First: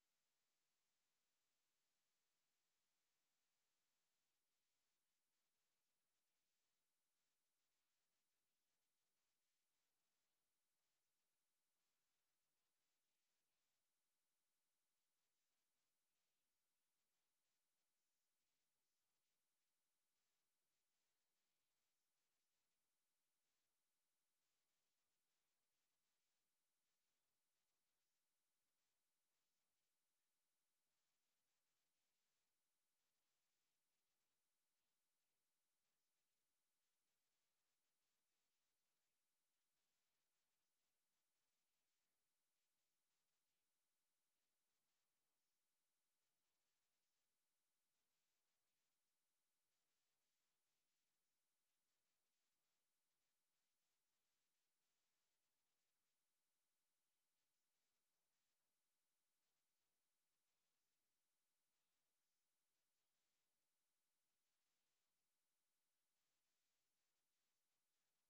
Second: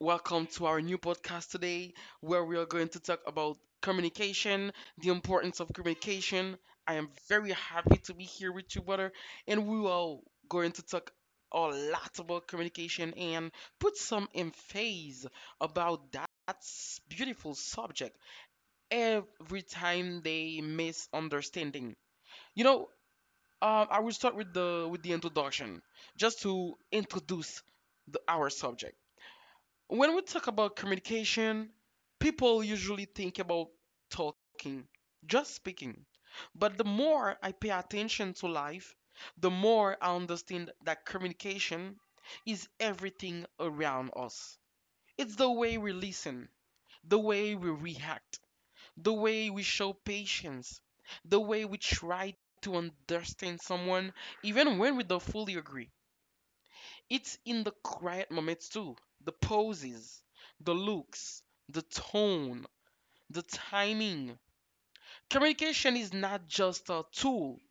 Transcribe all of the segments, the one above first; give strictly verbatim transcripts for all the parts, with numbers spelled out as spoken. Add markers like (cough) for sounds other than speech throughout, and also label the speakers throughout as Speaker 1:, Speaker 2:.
Speaker 1: welcome to our new podcast today, where we are going to talk about communication, the importance of communication. I am very happy to be here with you, brother, and we are going to talk a lot about communication and put some emphasis about that beautiful subject every time they misunderstanding. You know, um, I will start with the with the introduction, just to introduce the, our subject when we talk about communication, people usually think about talking, just speaking. But the more I pay attention to life, the more I understand that communication is everything around us. It's the way we listen, the way we react, the way we show patience, the way we try to understand someone even when we don't fully agree. It's in the quiet moments too. The poses, the looks, the tone, the timing. Communication is not just a tool,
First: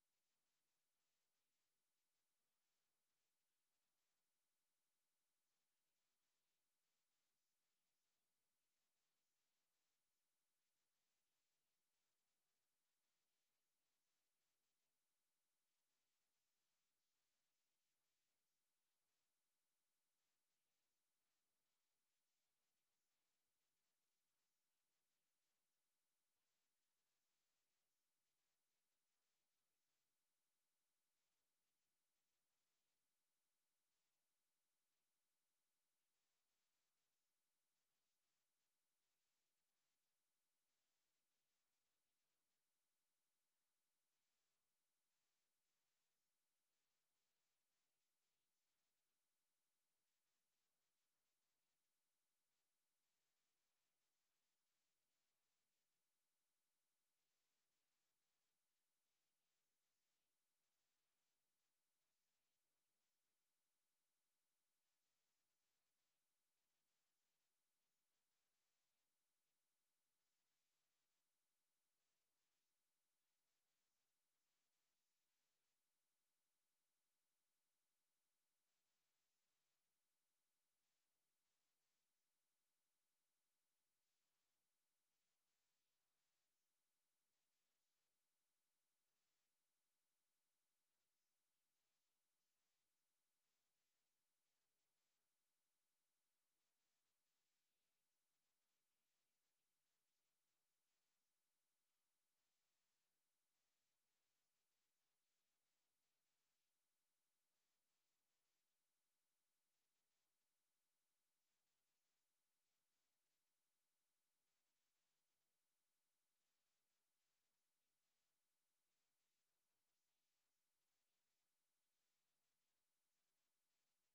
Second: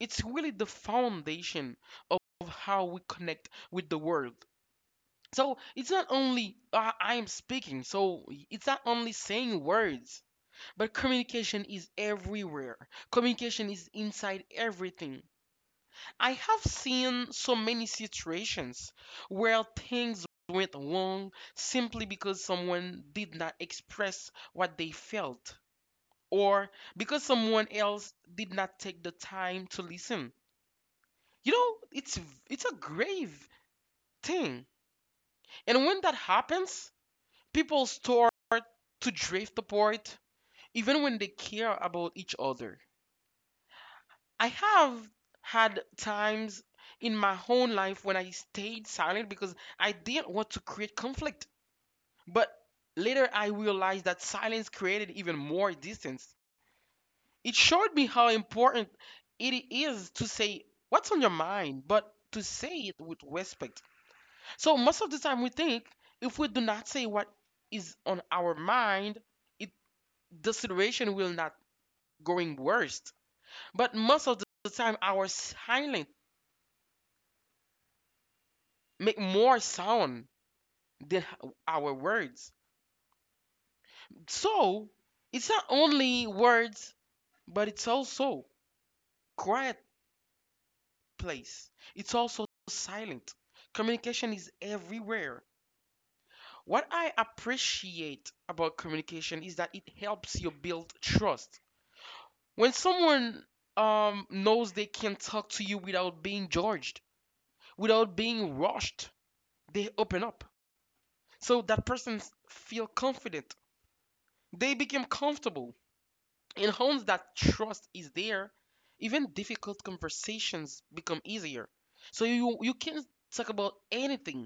Speaker 1: it's really the foundation of how we connect with the world. So it's not only uh, I am speaking, so it's not only saying words, but communication is everywhere. Communication is inside everything. I have seen so many situations where things went wrong simply because someone did not express what they felt or because someone else did not take the time to listen. You know, it's it's a grave thing. And when that happens, people start to drift apart even when they care about each other. I have had times in my own life when I stayed silent because I didn't want to create conflict. But later I realized that silence created even more distance. It showed me how important it is to say what's on your mind, but to say it with respect. So most of the time we think if we do not say what is on our mind, it the situation will not going worse. But most of the time our silence make more sound than our words. So it's not only words, but it's also quiet place. It's also silent. Communication is everywhere. What I appreciate about communication is that it helps you build trust. When someone um, knows they can talk to you without being judged, without being rushed, they open up. So that person s- feel confident. They become comfortable. In homes that trust is there, even difficult conversations become easier. So you you can talk about anything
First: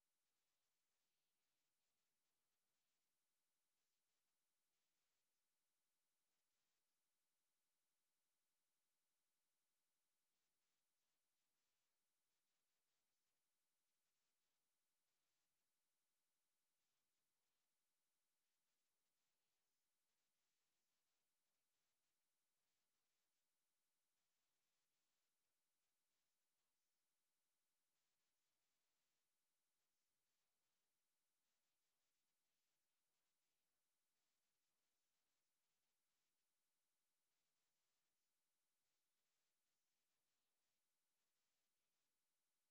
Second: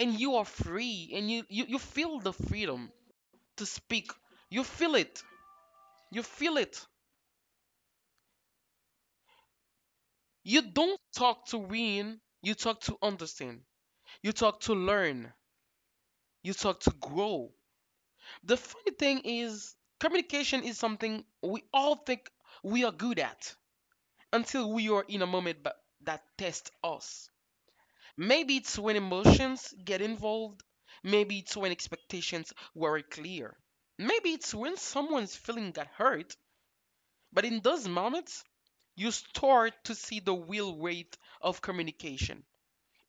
Speaker 1: and you are free and you, you, you feel the freedom to speak. You feel it. You feel it. You don't talk to win, you talk to understand. You talk to learn. You talk to grow. The funny thing is communication is something we all think we are good at until we are in a moment ba- that tests us. Maybe it's when emotions get involved. Maybe it's when expectations weren't clear. Maybe it's when someone's feeling got hurt. But in those moments, you start to see the real weight of communication.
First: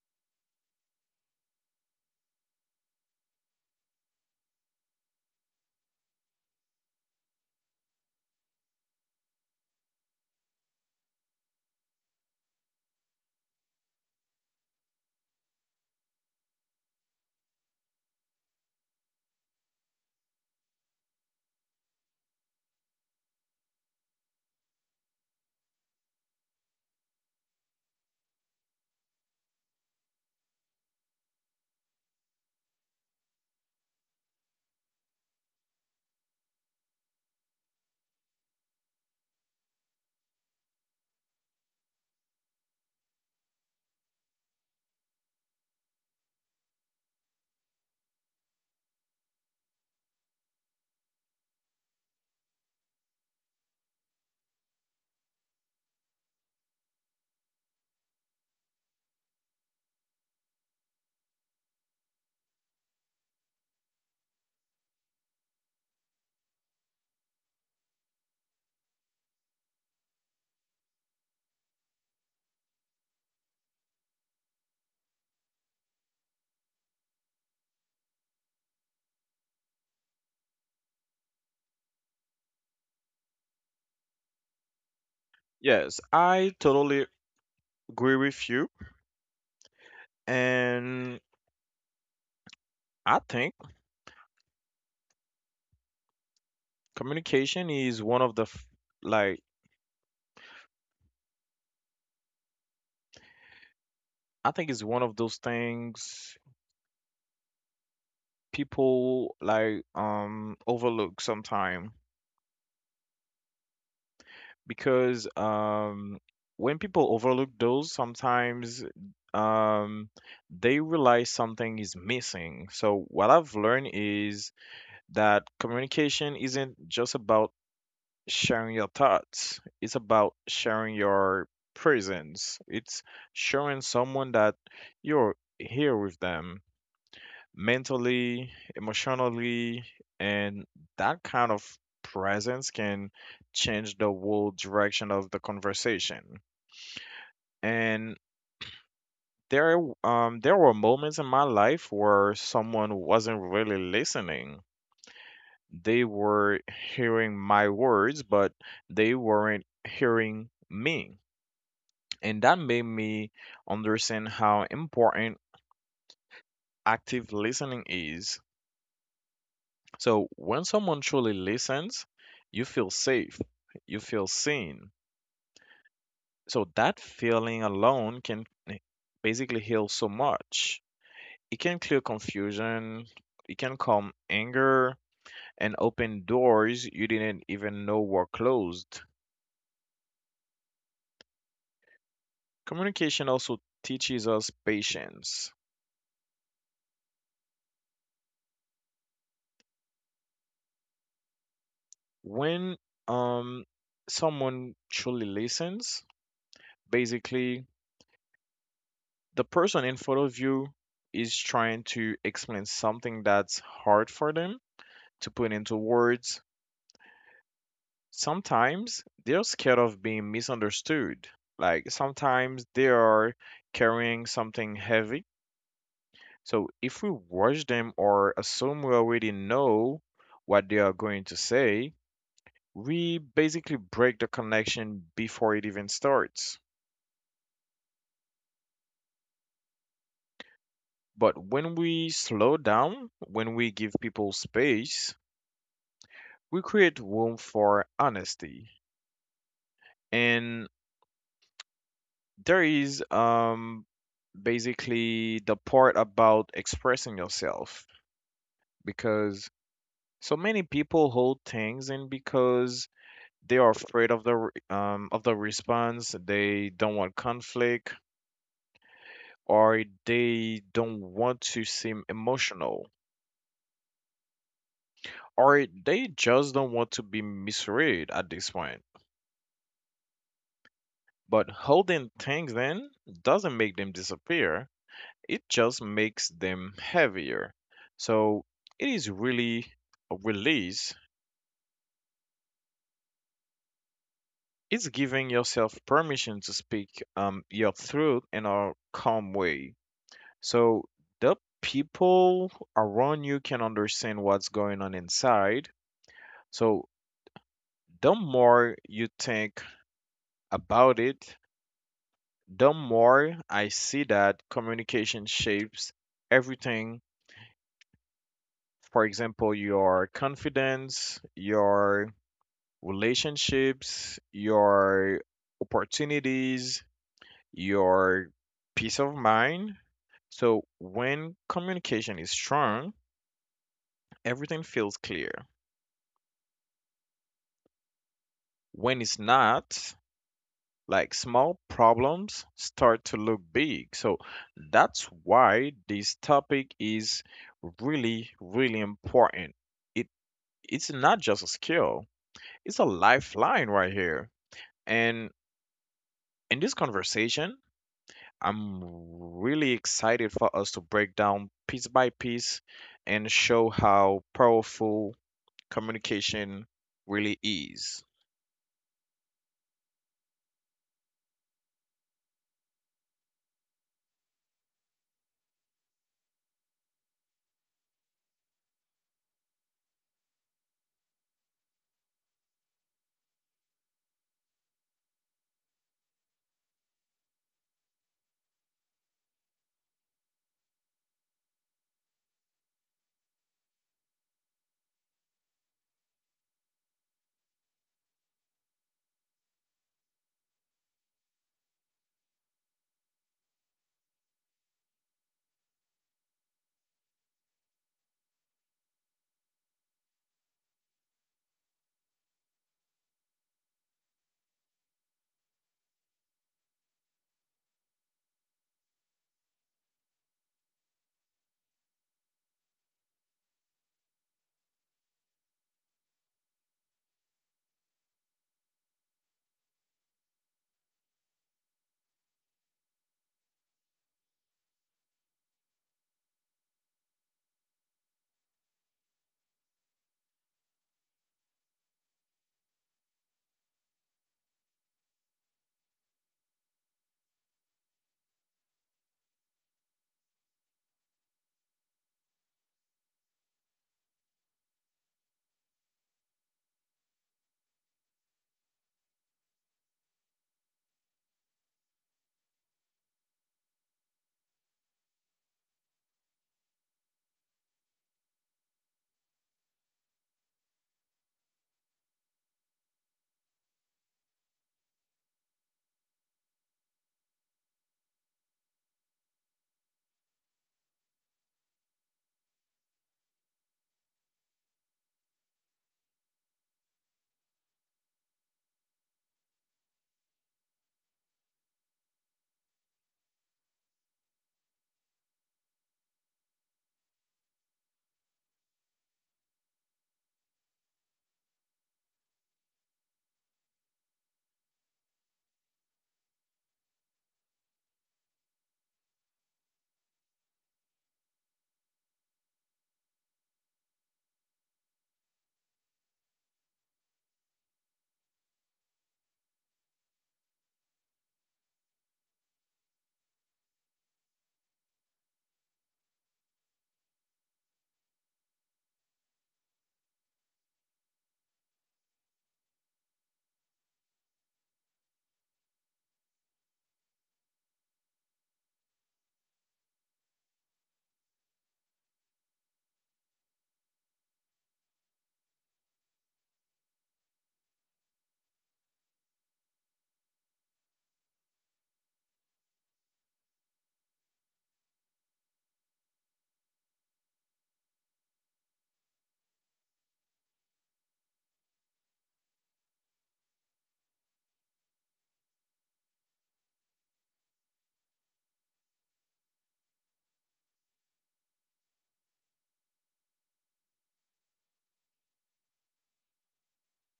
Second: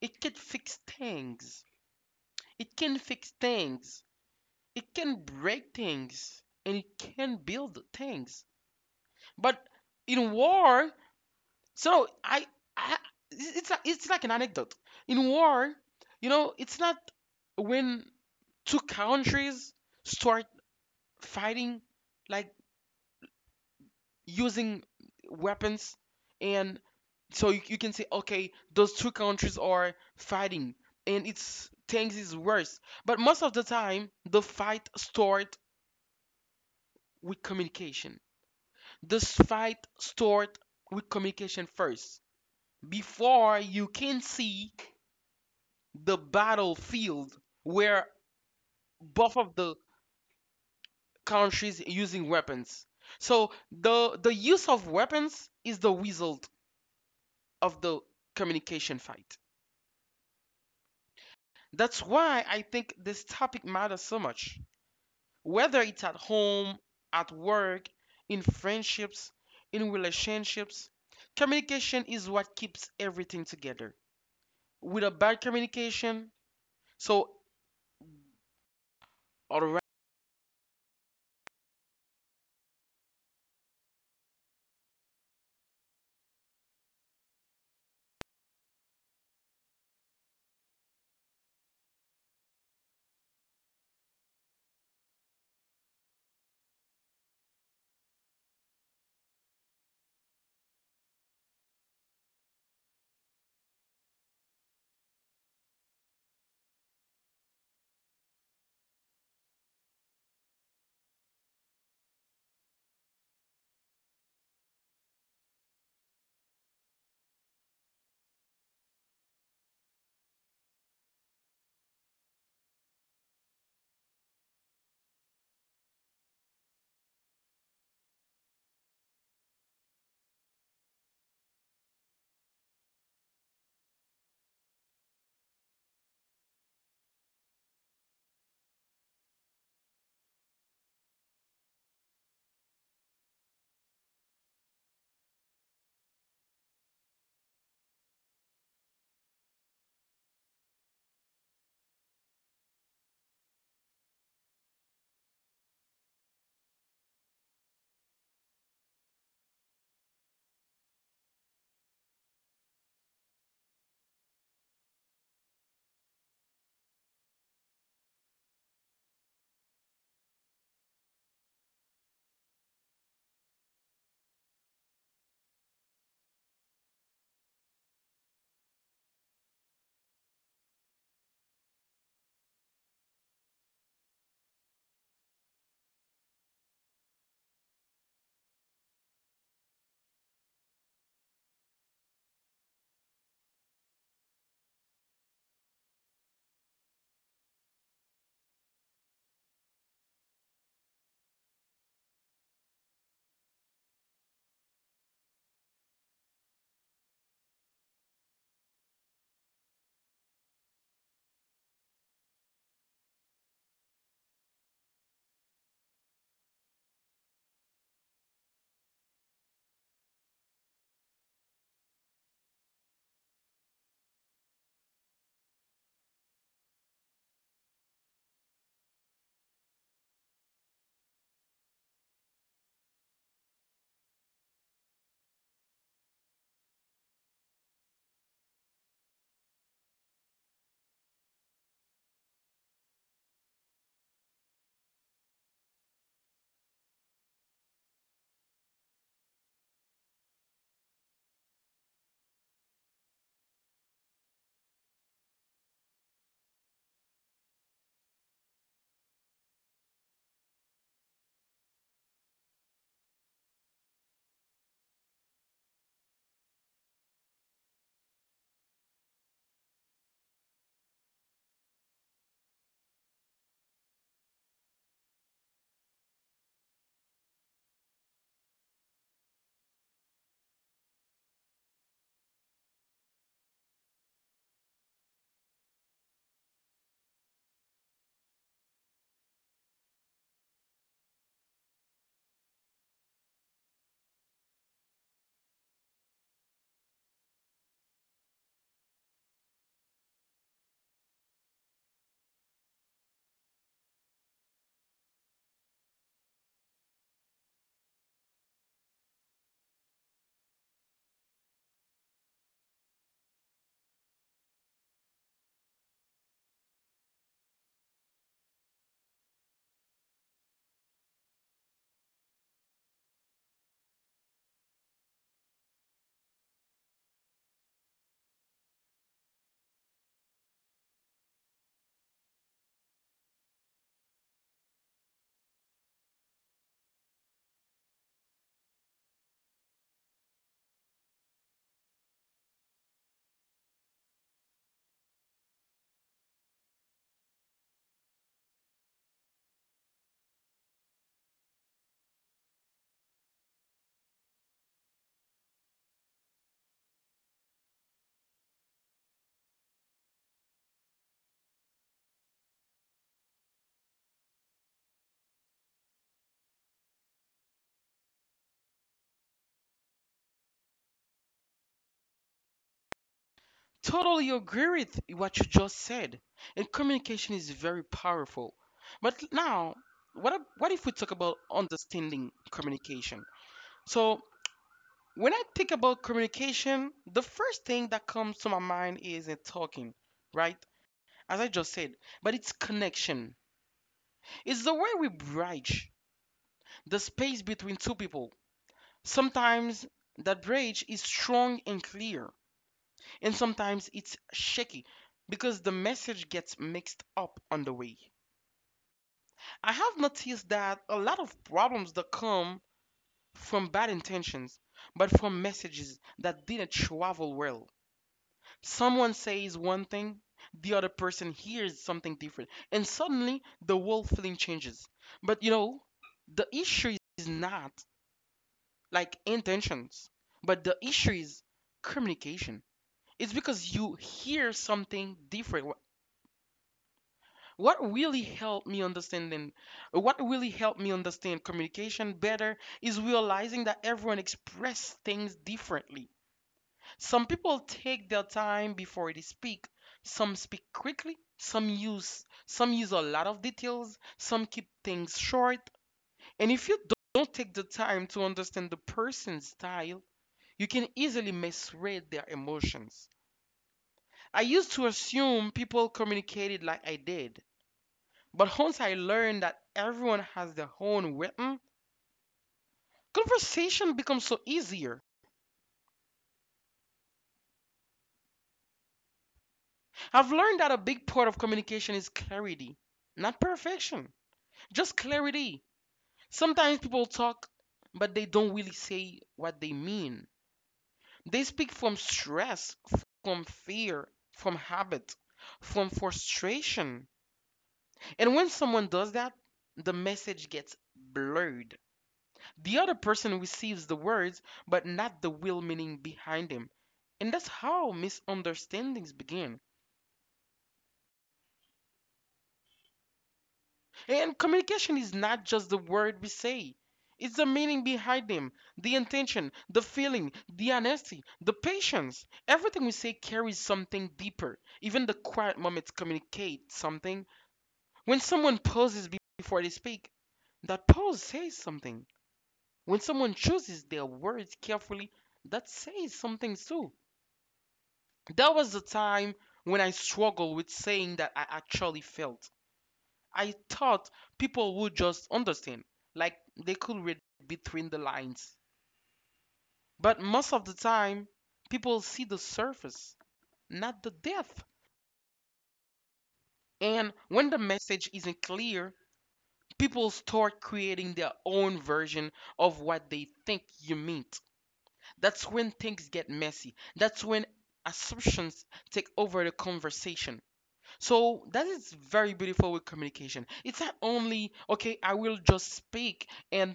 Speaker 1: It can fix things. It can fix things. It can break things. And it can build things. But in war, So I, I it's it's like, it's like an anecdote. In war, you know, it's not when two countries start fighting, like using weapons, and so you, you can say, okay, those two countries are fighting, and it's things is worse. But most of the time, the fight start with communication. This fight start with communication first, before you can see the battlefield where both of the countries using weapons. So the the use of weapons is the result of the communication fight. That's why I think this topic matters so much. Whether it's at home, at work, in friendships, in relationships, communication is what keeps everything together. With a bad communication, so all right.
Speaker 2: Yes, I totally agree with you. And I think communication is one of the f- like I think it's one of those things people like um overlook sometime because um when people overlook those sometimes, um they realize something is missing. So what I've learned is that communication isn't just about sharing your thoughts. It's about sharing your presence. It's showing someone that you're here with them mentally, emotionally, and that kind of presence can change the whole direction of the conversation. And there um there were moments in my life where someone wasn't really listening. They were hearing my words, but they weren't hearing me, and that made me understand how important active listening is. So when someone truly listens, you feel safe, you feel seen. So that feeling alone can basically heal so much. It can clear confusion, it can calm anger, and open doors you didn't even know were closed. Communication also teaches us patience. When um Someone truly listens. Basically, the person in front of you is trying to explain something that's hard for them to put into words. Sometimes they're scared of being misunderstood. Like sometimes they are carrying something heavy. So if we watch them or assume we already know what they are going to say, we basically break the connection before it even starts. But when we slow down, when we give people space, we create room for honesty. And there is um basically the part about expressing yourself, because so many people hold things in because they are afraid of the re- um of the response, they don't want conflict, or they don't want to seem emotional, or they just don't want to be misread at this point. But holding things in doesn't make them disappear, it just makes them heavier. So it is really a release. It's giving yourself permission to speak um, your truth in a calm way. So the people around you can understand what's going on inside. So the more you think about it, the more I see that communication shapes everything. For example, your confidence, your relationships, your opportunities, your peace of mind. So when communication is strong, everything feels clear. When it's not, like small problems start to look big. So that's why this topic is really, really important. It it's not just a skill, it's a lifeline right here. And in this conversation, I'm really excited for us to break down piece by piece and show how powerful communication really is.
Speaker 1: Totally agree with what you just said. And communication is very powerful. But now, what ab- what if we talk about understanding communication? So, when I think about communication, the first thing that comes to my mind is in talking, right? As I just said, but it's connection. It's the way we bridge the space between two people. Sometimes that bridge is strong and clear, and sometimes it's shaky because the message gets mixed up on the way. I have noticed that a lot of problems that come from bad intentions, but from messages that didn't travel well. Someone says one thing, the other person hears something different, and suddenly the whole feeling changes. But you know, the issue is not like intentions, but the issue is communication. It's because you hear something different. What really helped me understanding, what really helped me understand communication better is realizing that everyone expresses things differently. Some people take their time before they speak. Some speak quickly. Some use some use a lot of details. Some keep things short. And if you don't take the time to understand the person's style, you can easily misread their emotions. I used to assume people communicated like I did. But once I learned that everyone has their own rhythm, conversation becomes so easier. I've learned that a big part of communication is clarity, not perfection, just clarity. Sometimes people talk, but they don't really say what they mean. They speak from stress, from fear, from habit, from frustration. And when someone does that, the message gets blurred. The other person receives the words, but not the real meaning behind them. And that's how misunderstandings begin. And communication is not just the word we say, it's the meaning behind them, the intention, the feeling, the honesty, the patience. Everything we say carries something deeper. Even the quiet moments communicate something. When someone pauses before they speak, that pause says something. When someone chooses their words carefully, that says something too. That was the time when I struggled with saying that I actually felt. I thought people would just understand, like they could read between the lines. But most of the time, people see the surface, not the depth. And when the message isn't clear, people start creating their own version of what they think you meant. That's when things get messy. That's when assumptions take over the conversation. So that is very beautiful with communication. It's not only, okay, I will just speak, and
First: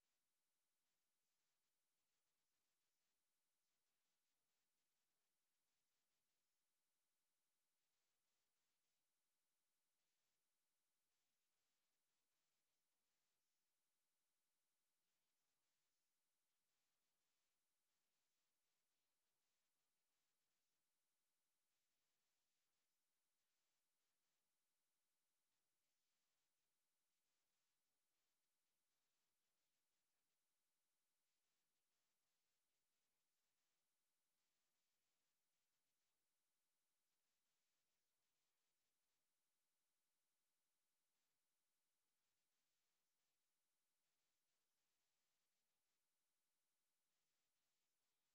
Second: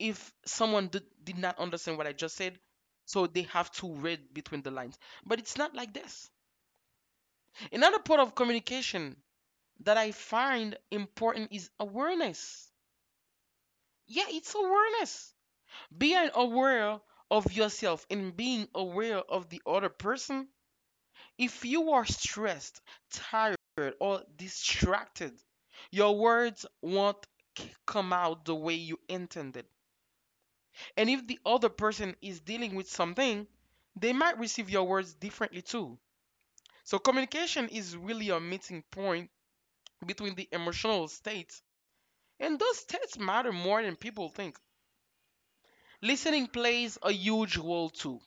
Speaker 1: if someone did, did not understand what I just said, so they have to read between the lines. But it's not like this. Another part of communication that I find important is awareness. Yeah, it's awareness. Being aware of yourself and being aware of the other person. If you are stressed, tired, or distracted, your words won't c- come out the way you intended. And if the other person is dealing with something, they might receive your words differently too. So communication is really a meeting point between the emotional states, and those states matter more than people think. Listening plays a huge role too.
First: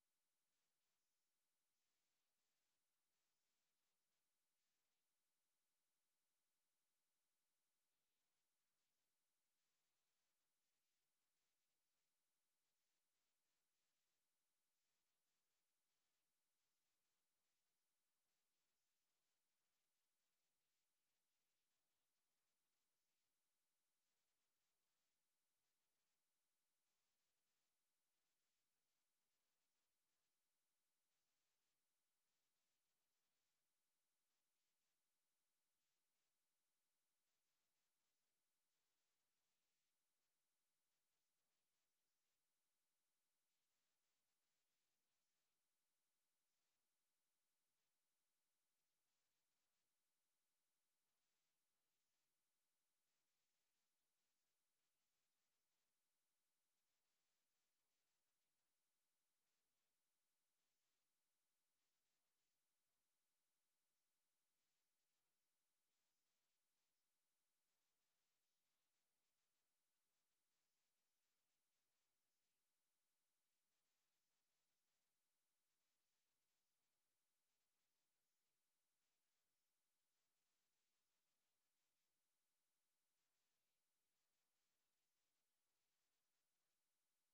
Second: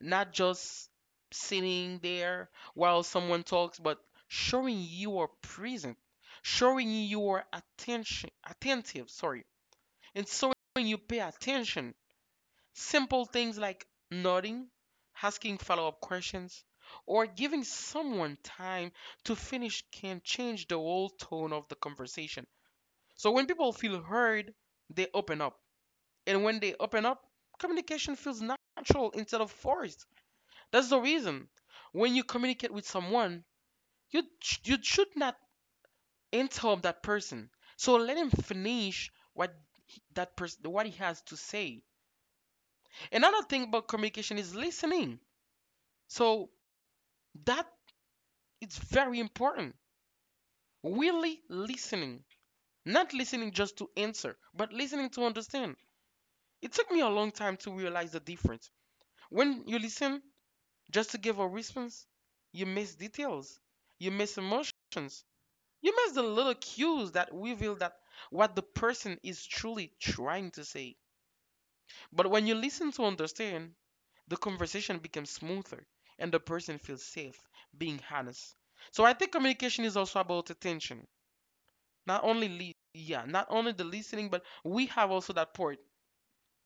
Speaker 1: Not just sitting there while someone talks, but showing you are present, showing you are attention, attentive, sorry, and showing you pay attention. Simple things like nodding, asking follow up questions, or giving someone time to finish can change the whole tone of the conversation. So when people feel heard, they open up. And when they open up, communication feels natural instead of forced. That's the reason. When you communicate with someone, you sh- you should not interrupt that person. So let him finish what he- that person what he has to say. Another thing about communication is listening. So that is very important. Really listening, not listening just to answer, but listening to understand. It took me a long time to realize the difference. When you listen just to give a response, you miss details, you miss emotions. You miss the little cues that reveal that what the person is truly trying to say. But when you listen to understand, the conversation becomes smoother and the person feels safe being honest. So I think communication is also about attention. Not only li- yeah, not only the listening, but we have also that part,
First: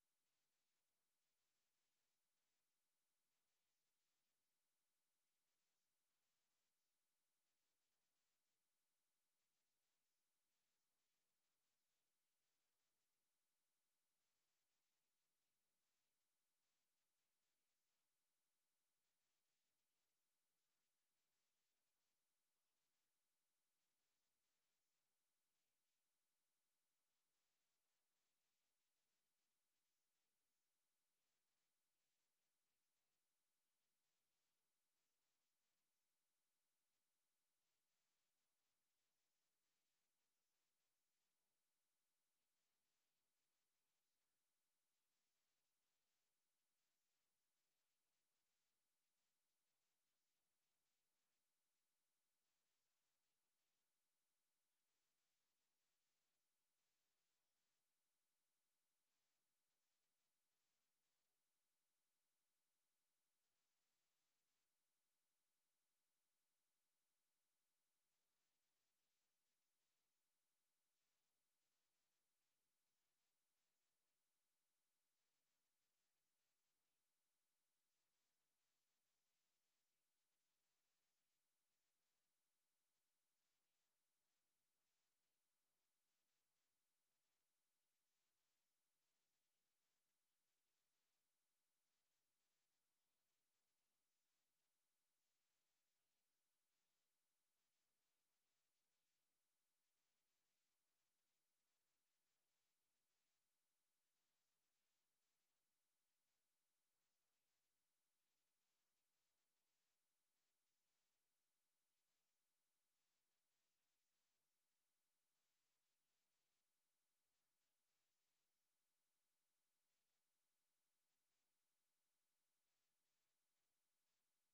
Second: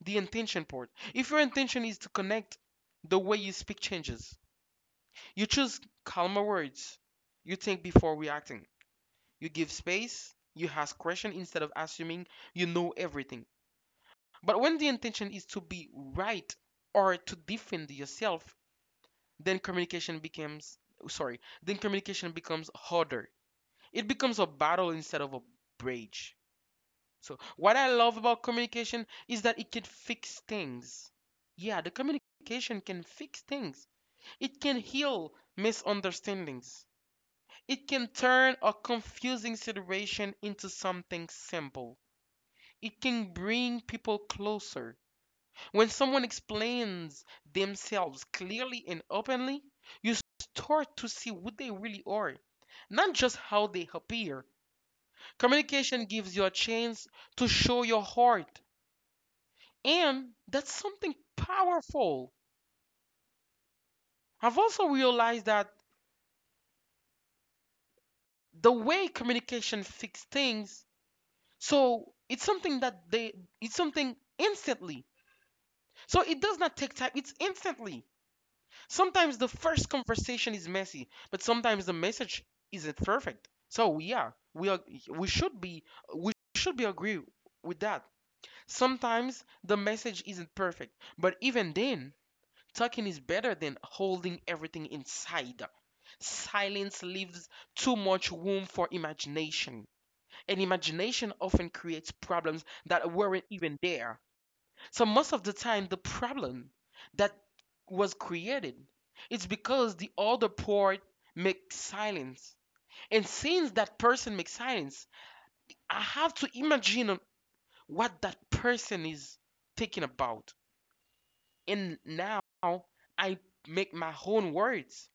Speaker 1: the intention part. If your intention is to connect, the way you speak changes. You choose calmer words. You think before reacting. You give space, you ask questions instead of assuming you know everything. But when the intention is to be right or to defend yourself, then communication becomes sorry, then communication becomes harder. It becomes a battle instead of a bridge. So what I love about communication is that it can fix things. Yeah, the communication can fix things. It can heal misunderstandings. It can turn a confusing situation into something simple. It can bring people closer. When someone explains themselves clearly and openly, you start to see what they really are, not just how they appear. Communication gives you a chance to show your heart, and that's something powerful. I've also realized that the way communication fixes things, so it's something that they, it's something instantly. So it does not take time, it's instantly. Sometimes the first conversation is messy, but sometimes the message isn't perfect. So yeah, we are, we should be we should be agree with that. Sometimes the message isn't perfect, but even then, talking is better than holding everything inside. Silence leaves too much room for imagination, and imagination often creates problems that weren't even there. So most of the time, the problem that was created it's because the other part makes silence. And since that person makes silence, I have to imagine what that person is thinking about. And now I make my own words.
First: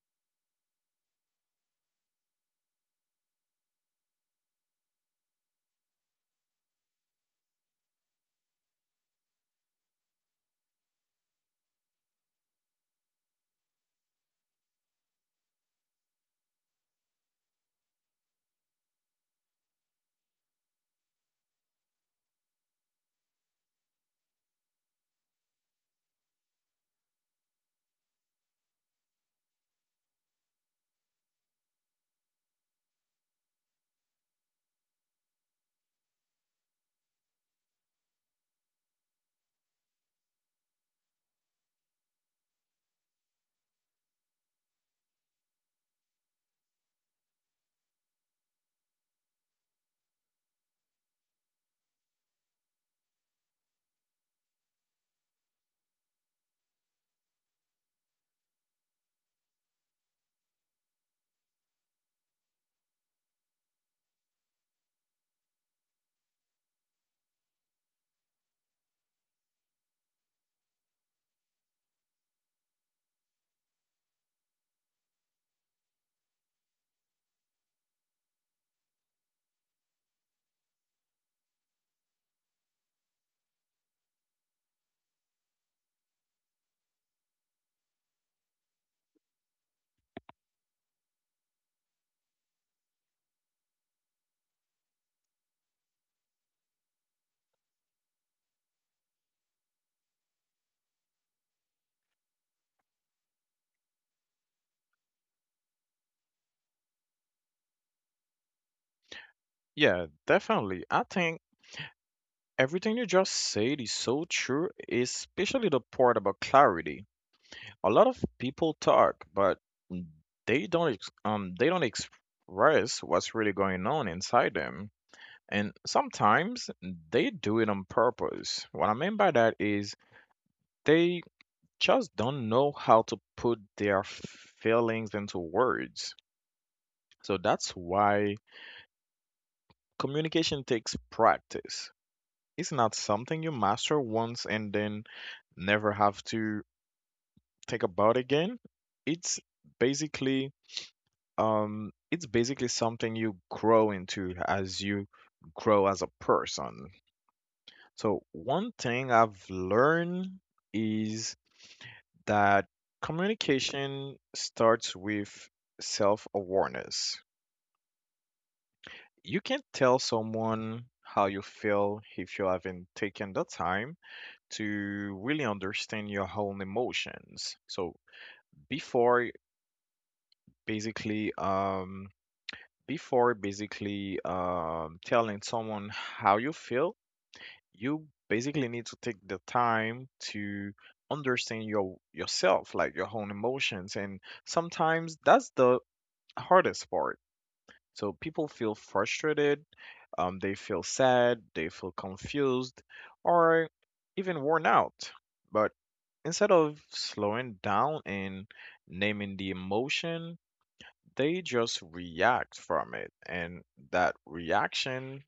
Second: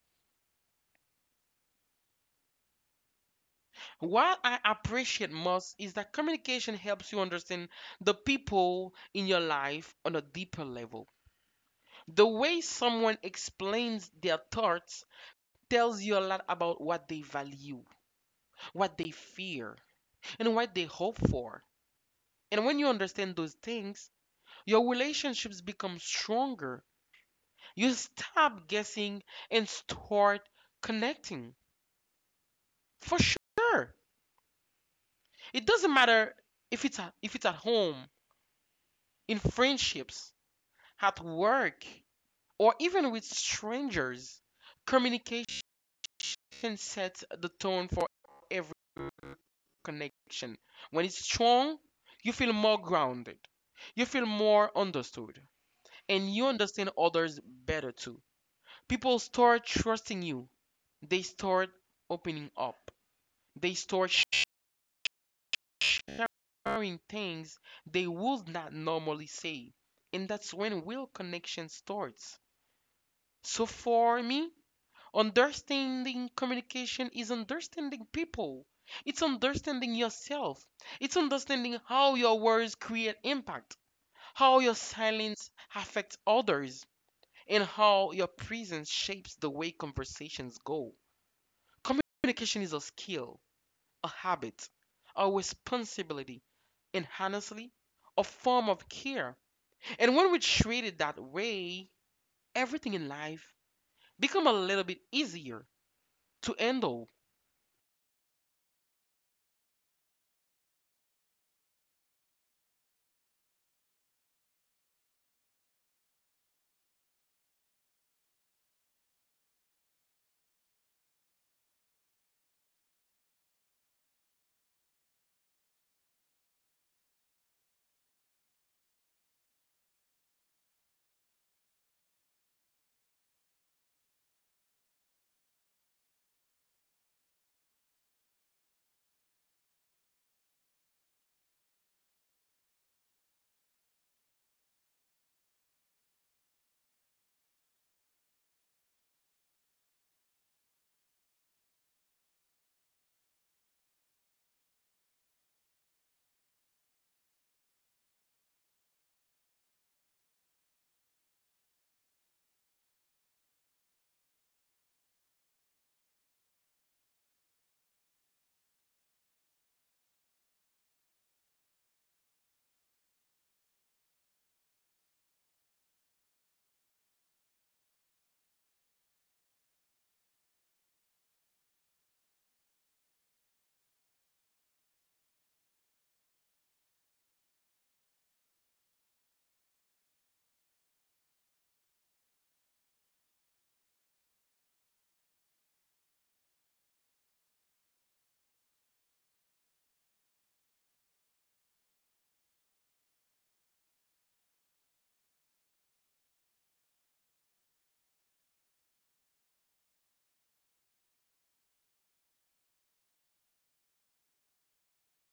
Speaker 1: What I appreciate most is that communication helps you understand the people in your life on a deeper level. The way someone explains their thoughts tells you a lot about what they value, what they fear, and what they hope for. And when you understand those things, your relationships become stronger. You stop guessing and start connecting. For sure. It doesn't matter if it's at, if it's at home, in friendships, at work, or even with strangers. Communication sets the tone for every connection. When it's strong, you feel more grounded. You feel more understood. And you understand others better too. People start trusting you. They start opening up. They start sharing things they would not normally say. And that's when real connection starts. So for me, understanding communication is understanding people. It's understanding yourself. It's understanding how your words create impact. How your silence affects others, and how your presence shapes the way conversations go. Communication is a skill, a habit, a responsibility, and honestly, a form of care. And when we treat it that way, everything in life becomes a little bit easier to handle.
Speaker 2: Yeah, definitely. I think everything you just said is so true, especially the part about clarity. A lot of people talk, but they don't ex- um they don't express what's really going on inside them. And sometimes they do it on purpose. What I mean by that is they just don't know how to put their feelings into words. So that's why communication takes practice. It's not something you master once and then never have to think about again. It's basically um it's basically something you grow into as you grow as a person. So one thing I've learned is that communication starts with self awareness. You can tell someone how you feel if you haven't taken the time to really understand your own emotions. So before basically um before basically um telling someone how you feel, you basically need to take the time to understand your yourself like your own emotions, and sometimes that's the hardest part. So people feel frustrated, um, they feel sad, they feel confused, or even worn out. But instead of slowing down and naming the emotion, they just react from it. And that reaction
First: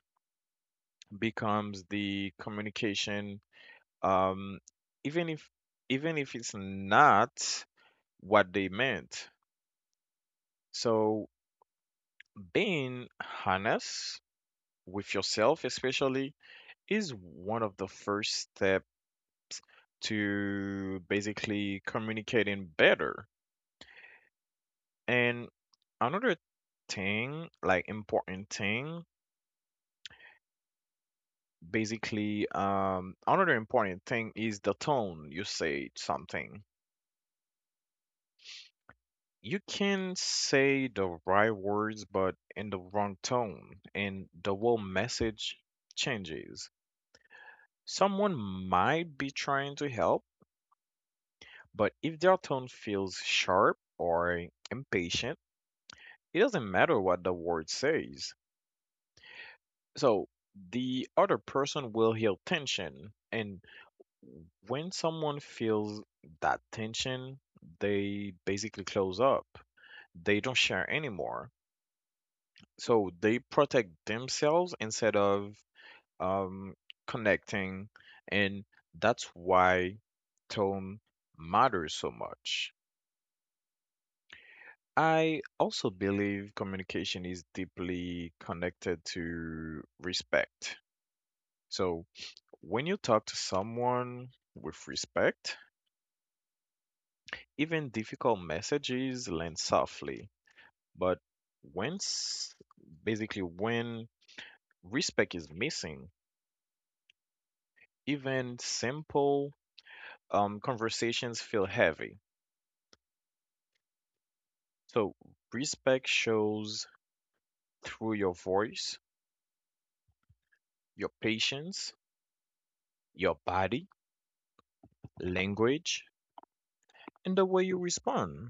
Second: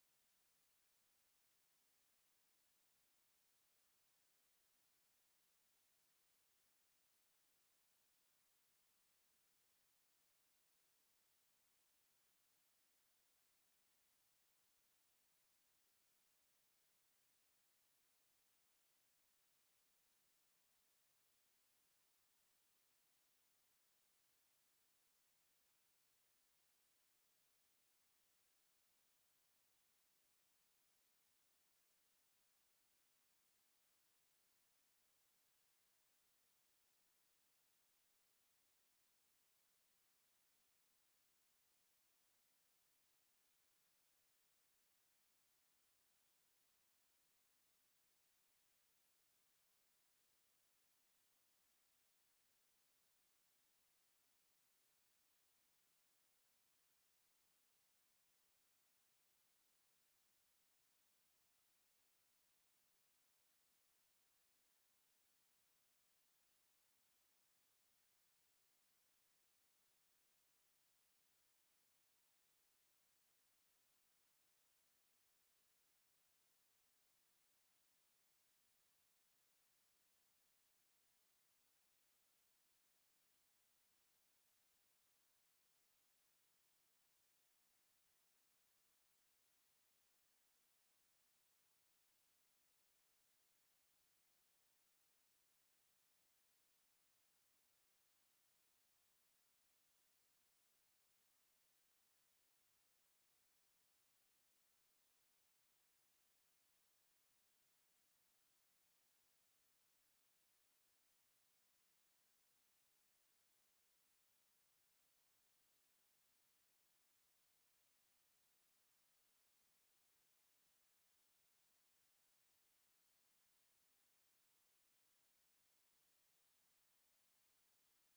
Speaker 2: becomes the communication, um, even if even if it's not what they meant. So being honest with yourself, especially, is one of the first step to basically communicating better. And another thing, like important thing, basically, um, another important thing is the tone you say something. You can say the right words, but in the wrong tone, and the whole message changes. Someone might be trying to help, but if their tone feels sharp or impatient, it doesn't matter what the word says. So the other person will feel tension. And when someone feels that tension, they basically close up. They don't share anymore. So they protect themselves instead of um, connecting. And that's why tone matters so much. I also believe communication is deeply connected to respect. So when you talk to someone with respect, even difficult messages land softly. But when, s- basically, when respect is missing, even simple um, conversations feel heavy. So respect shows through your voice, your patience, your body, language, and the way you respond.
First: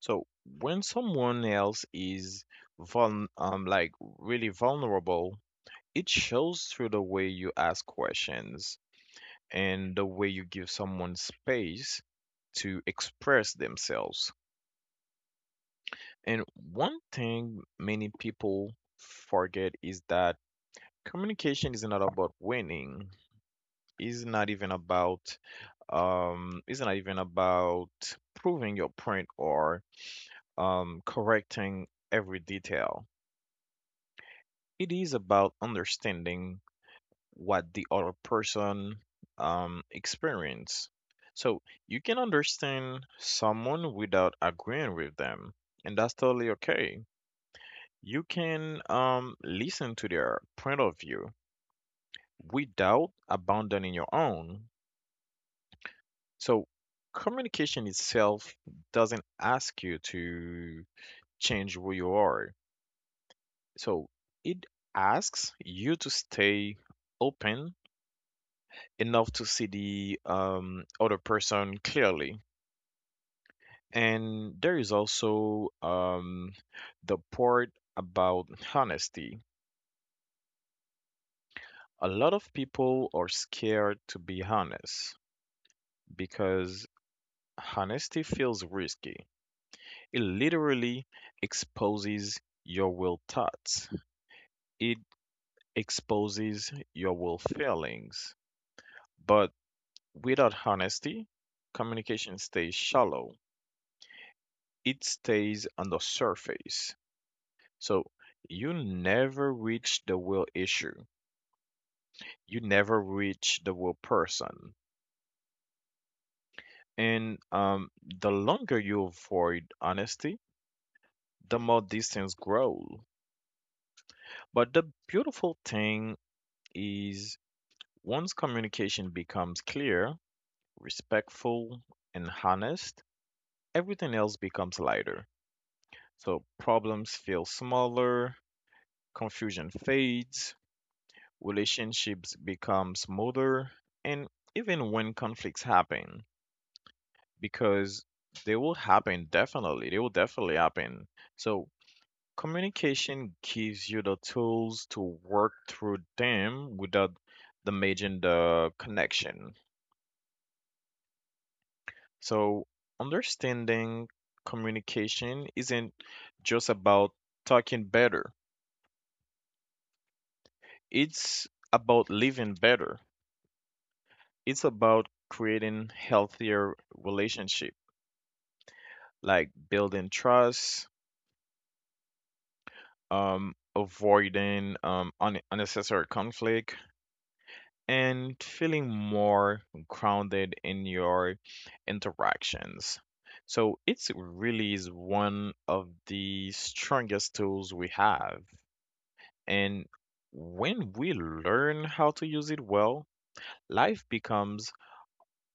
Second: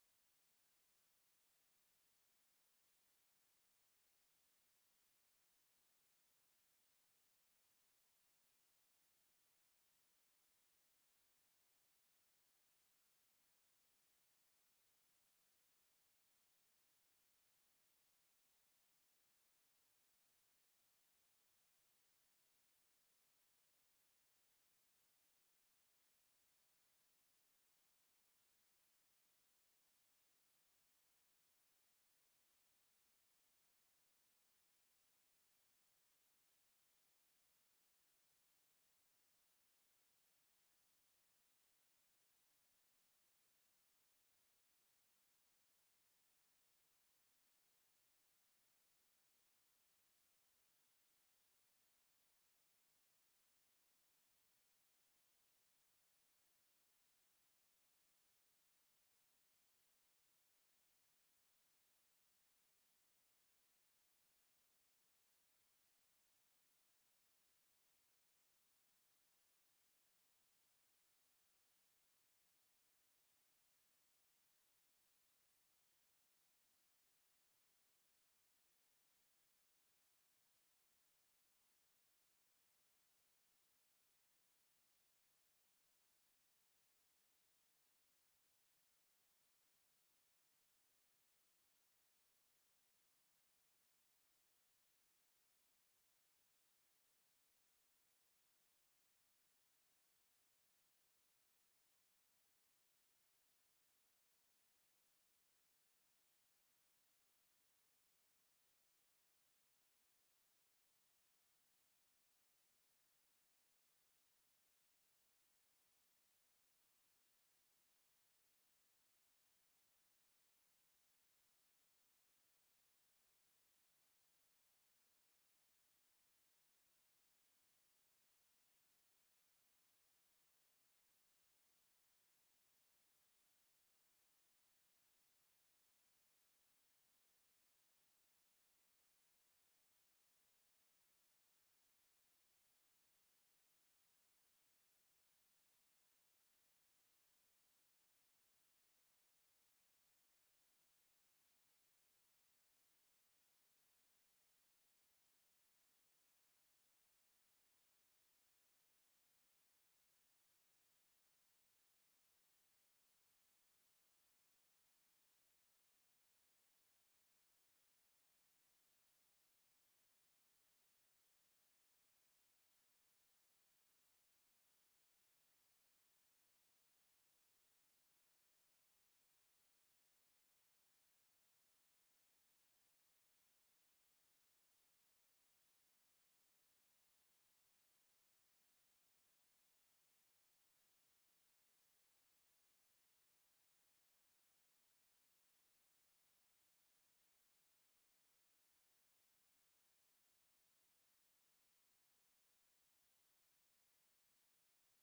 Speaker 2: So when someone else is vul- um, like really vulnerable, it shows through the way you ask questions and the way you give someone space to express themselves. And one thing many people forget is that communication is not about winning. Is not even about um, it's not even about proving your point, or um, correcting every detail. It is about understanding what the other person um, experience. So you can understand someone without agreeing with them, and that's totally okay. You can um, listen to their point of view without abandoning your own. So communication itself doesn't ask you to change who you are. So it asks you to stay open enough to see the um, other person clearly. And there is also um, the part about honesty. A lot of people are scared to be honest because honesty feels risky. It literally exposes your will thoughts, it exposes your will feelings. But without honesty, communication stays shallow. It stays on the surface. So you never reach the real issue. You never reach the real person. And um, the longer you avoid honesty, the more distance grows. But the beautiful thing is once communication becomes clear, respectful, and honest, everything else becomes lighter. So problems feel smaller, confusion fades, relationships become smoother, and even when conflicts happen, because they will happen definitely, they will definitely happen. So communication gives you the tools to work through them without damaging the connection. So understanding communication isn't just about talking better, it's about living better. It's about creating healthier relationship, like building trust, um, avoiding um, un- unnecessary conflict, and feeling more grounded in your interactions. So it's really is one of the strongest tools we have, and when we learn how to use it well, life becomes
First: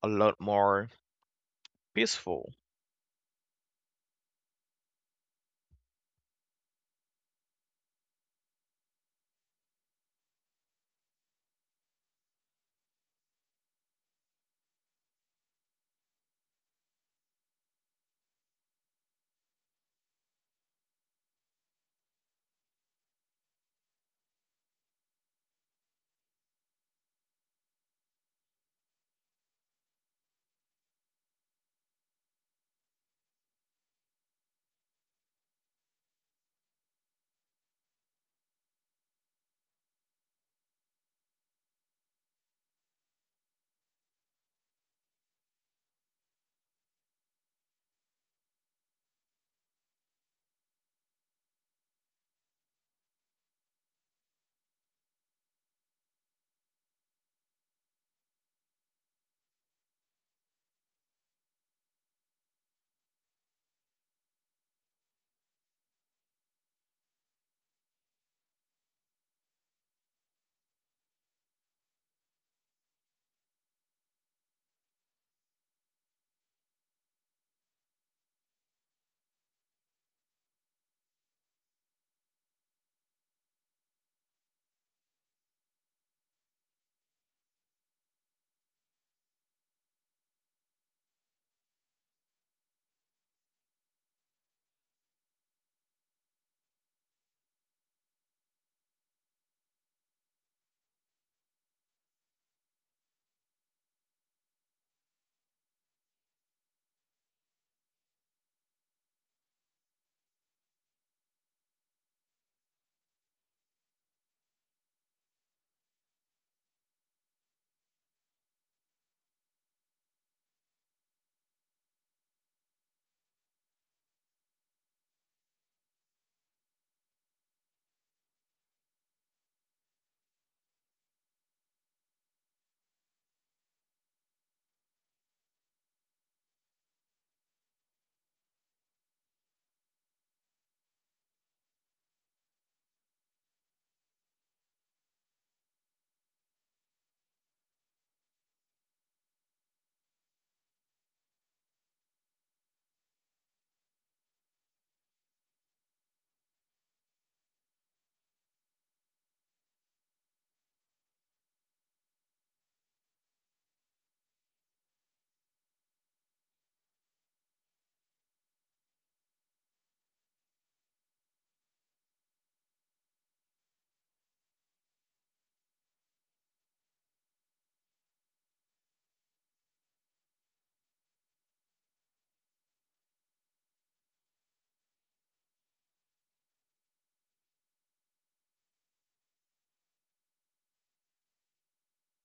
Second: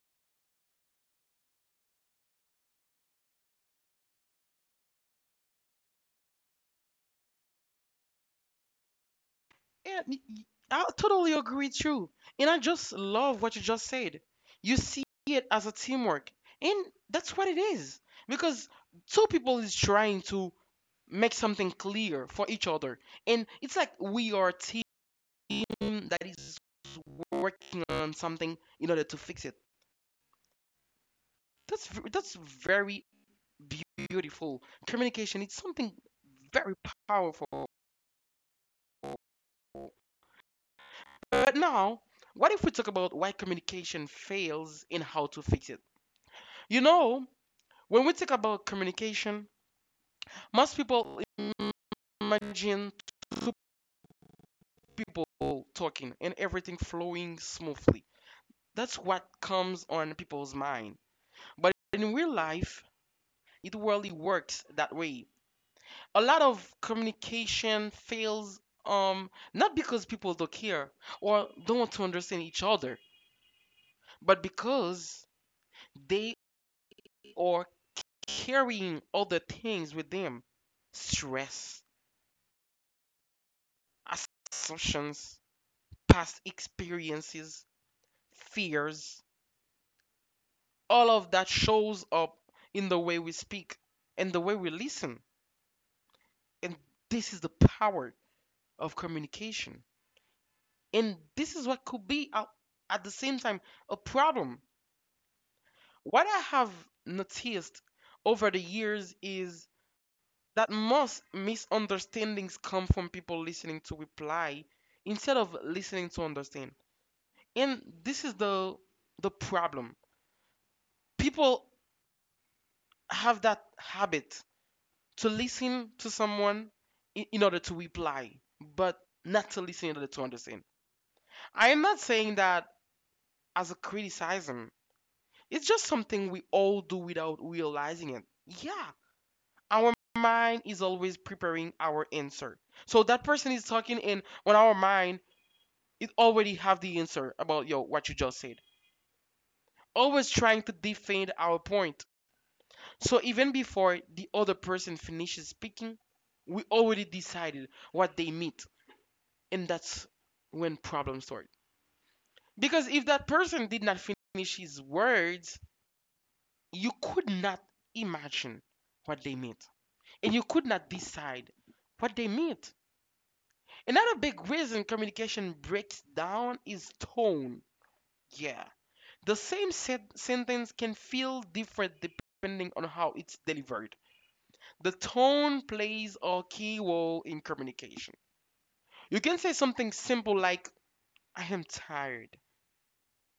Speaker 2: a lot more peaceful.
Speaker 1: Yeah, n- y- I totally agree with you. And I just love what you just said. You see it as a teamwork. And that's what it is. Because two people is trying to make something clear for each other. And it's like we are a team that is working on something in order to fix it. That's v- that's very beautiful. Communication it's something very powerful. But now, what if we talk about why communication fails and how to fix it? You know, when we talk about communication, most people imagine two people talking and everything flowing smoothly. That's what comes on people's mind. But in real life, it rarely works that way. A lot of communication fails um not because people don't care or don't want to understand each other, but because they are carrying other things with them: stress, assumptions, past experiences, fears. All of that shows up in the way we speak and the way we listen. And this is the power of communication. And this is what could be a- at the same time a problem. What I have noticed over the years is that most misunderstandings come from people listening to reply instead of listening to understand. And this is the the problem. People have that habit to listen to someone in, in order to reply, but not to listen in order to understand. I am not saying that as a criticism. It's just something we all do without realizing it. Yeah, our mind is always preparing our answer. So that person is talking, and on our mind it already have the answer about yo what you just said, always trying to defend our point. So even before the other person finishes speaking, we already decided what they meant, and that's when problems start. Because if that person did not finish his words, you could not imagine what they meant, and you could not decide what they meant. Another big reason communication breaks down is tone. Yeah. The same sen- sentence can feel different depending on how it's delivered. The tone plays a key role in communication. You can say something simple like, I am tired.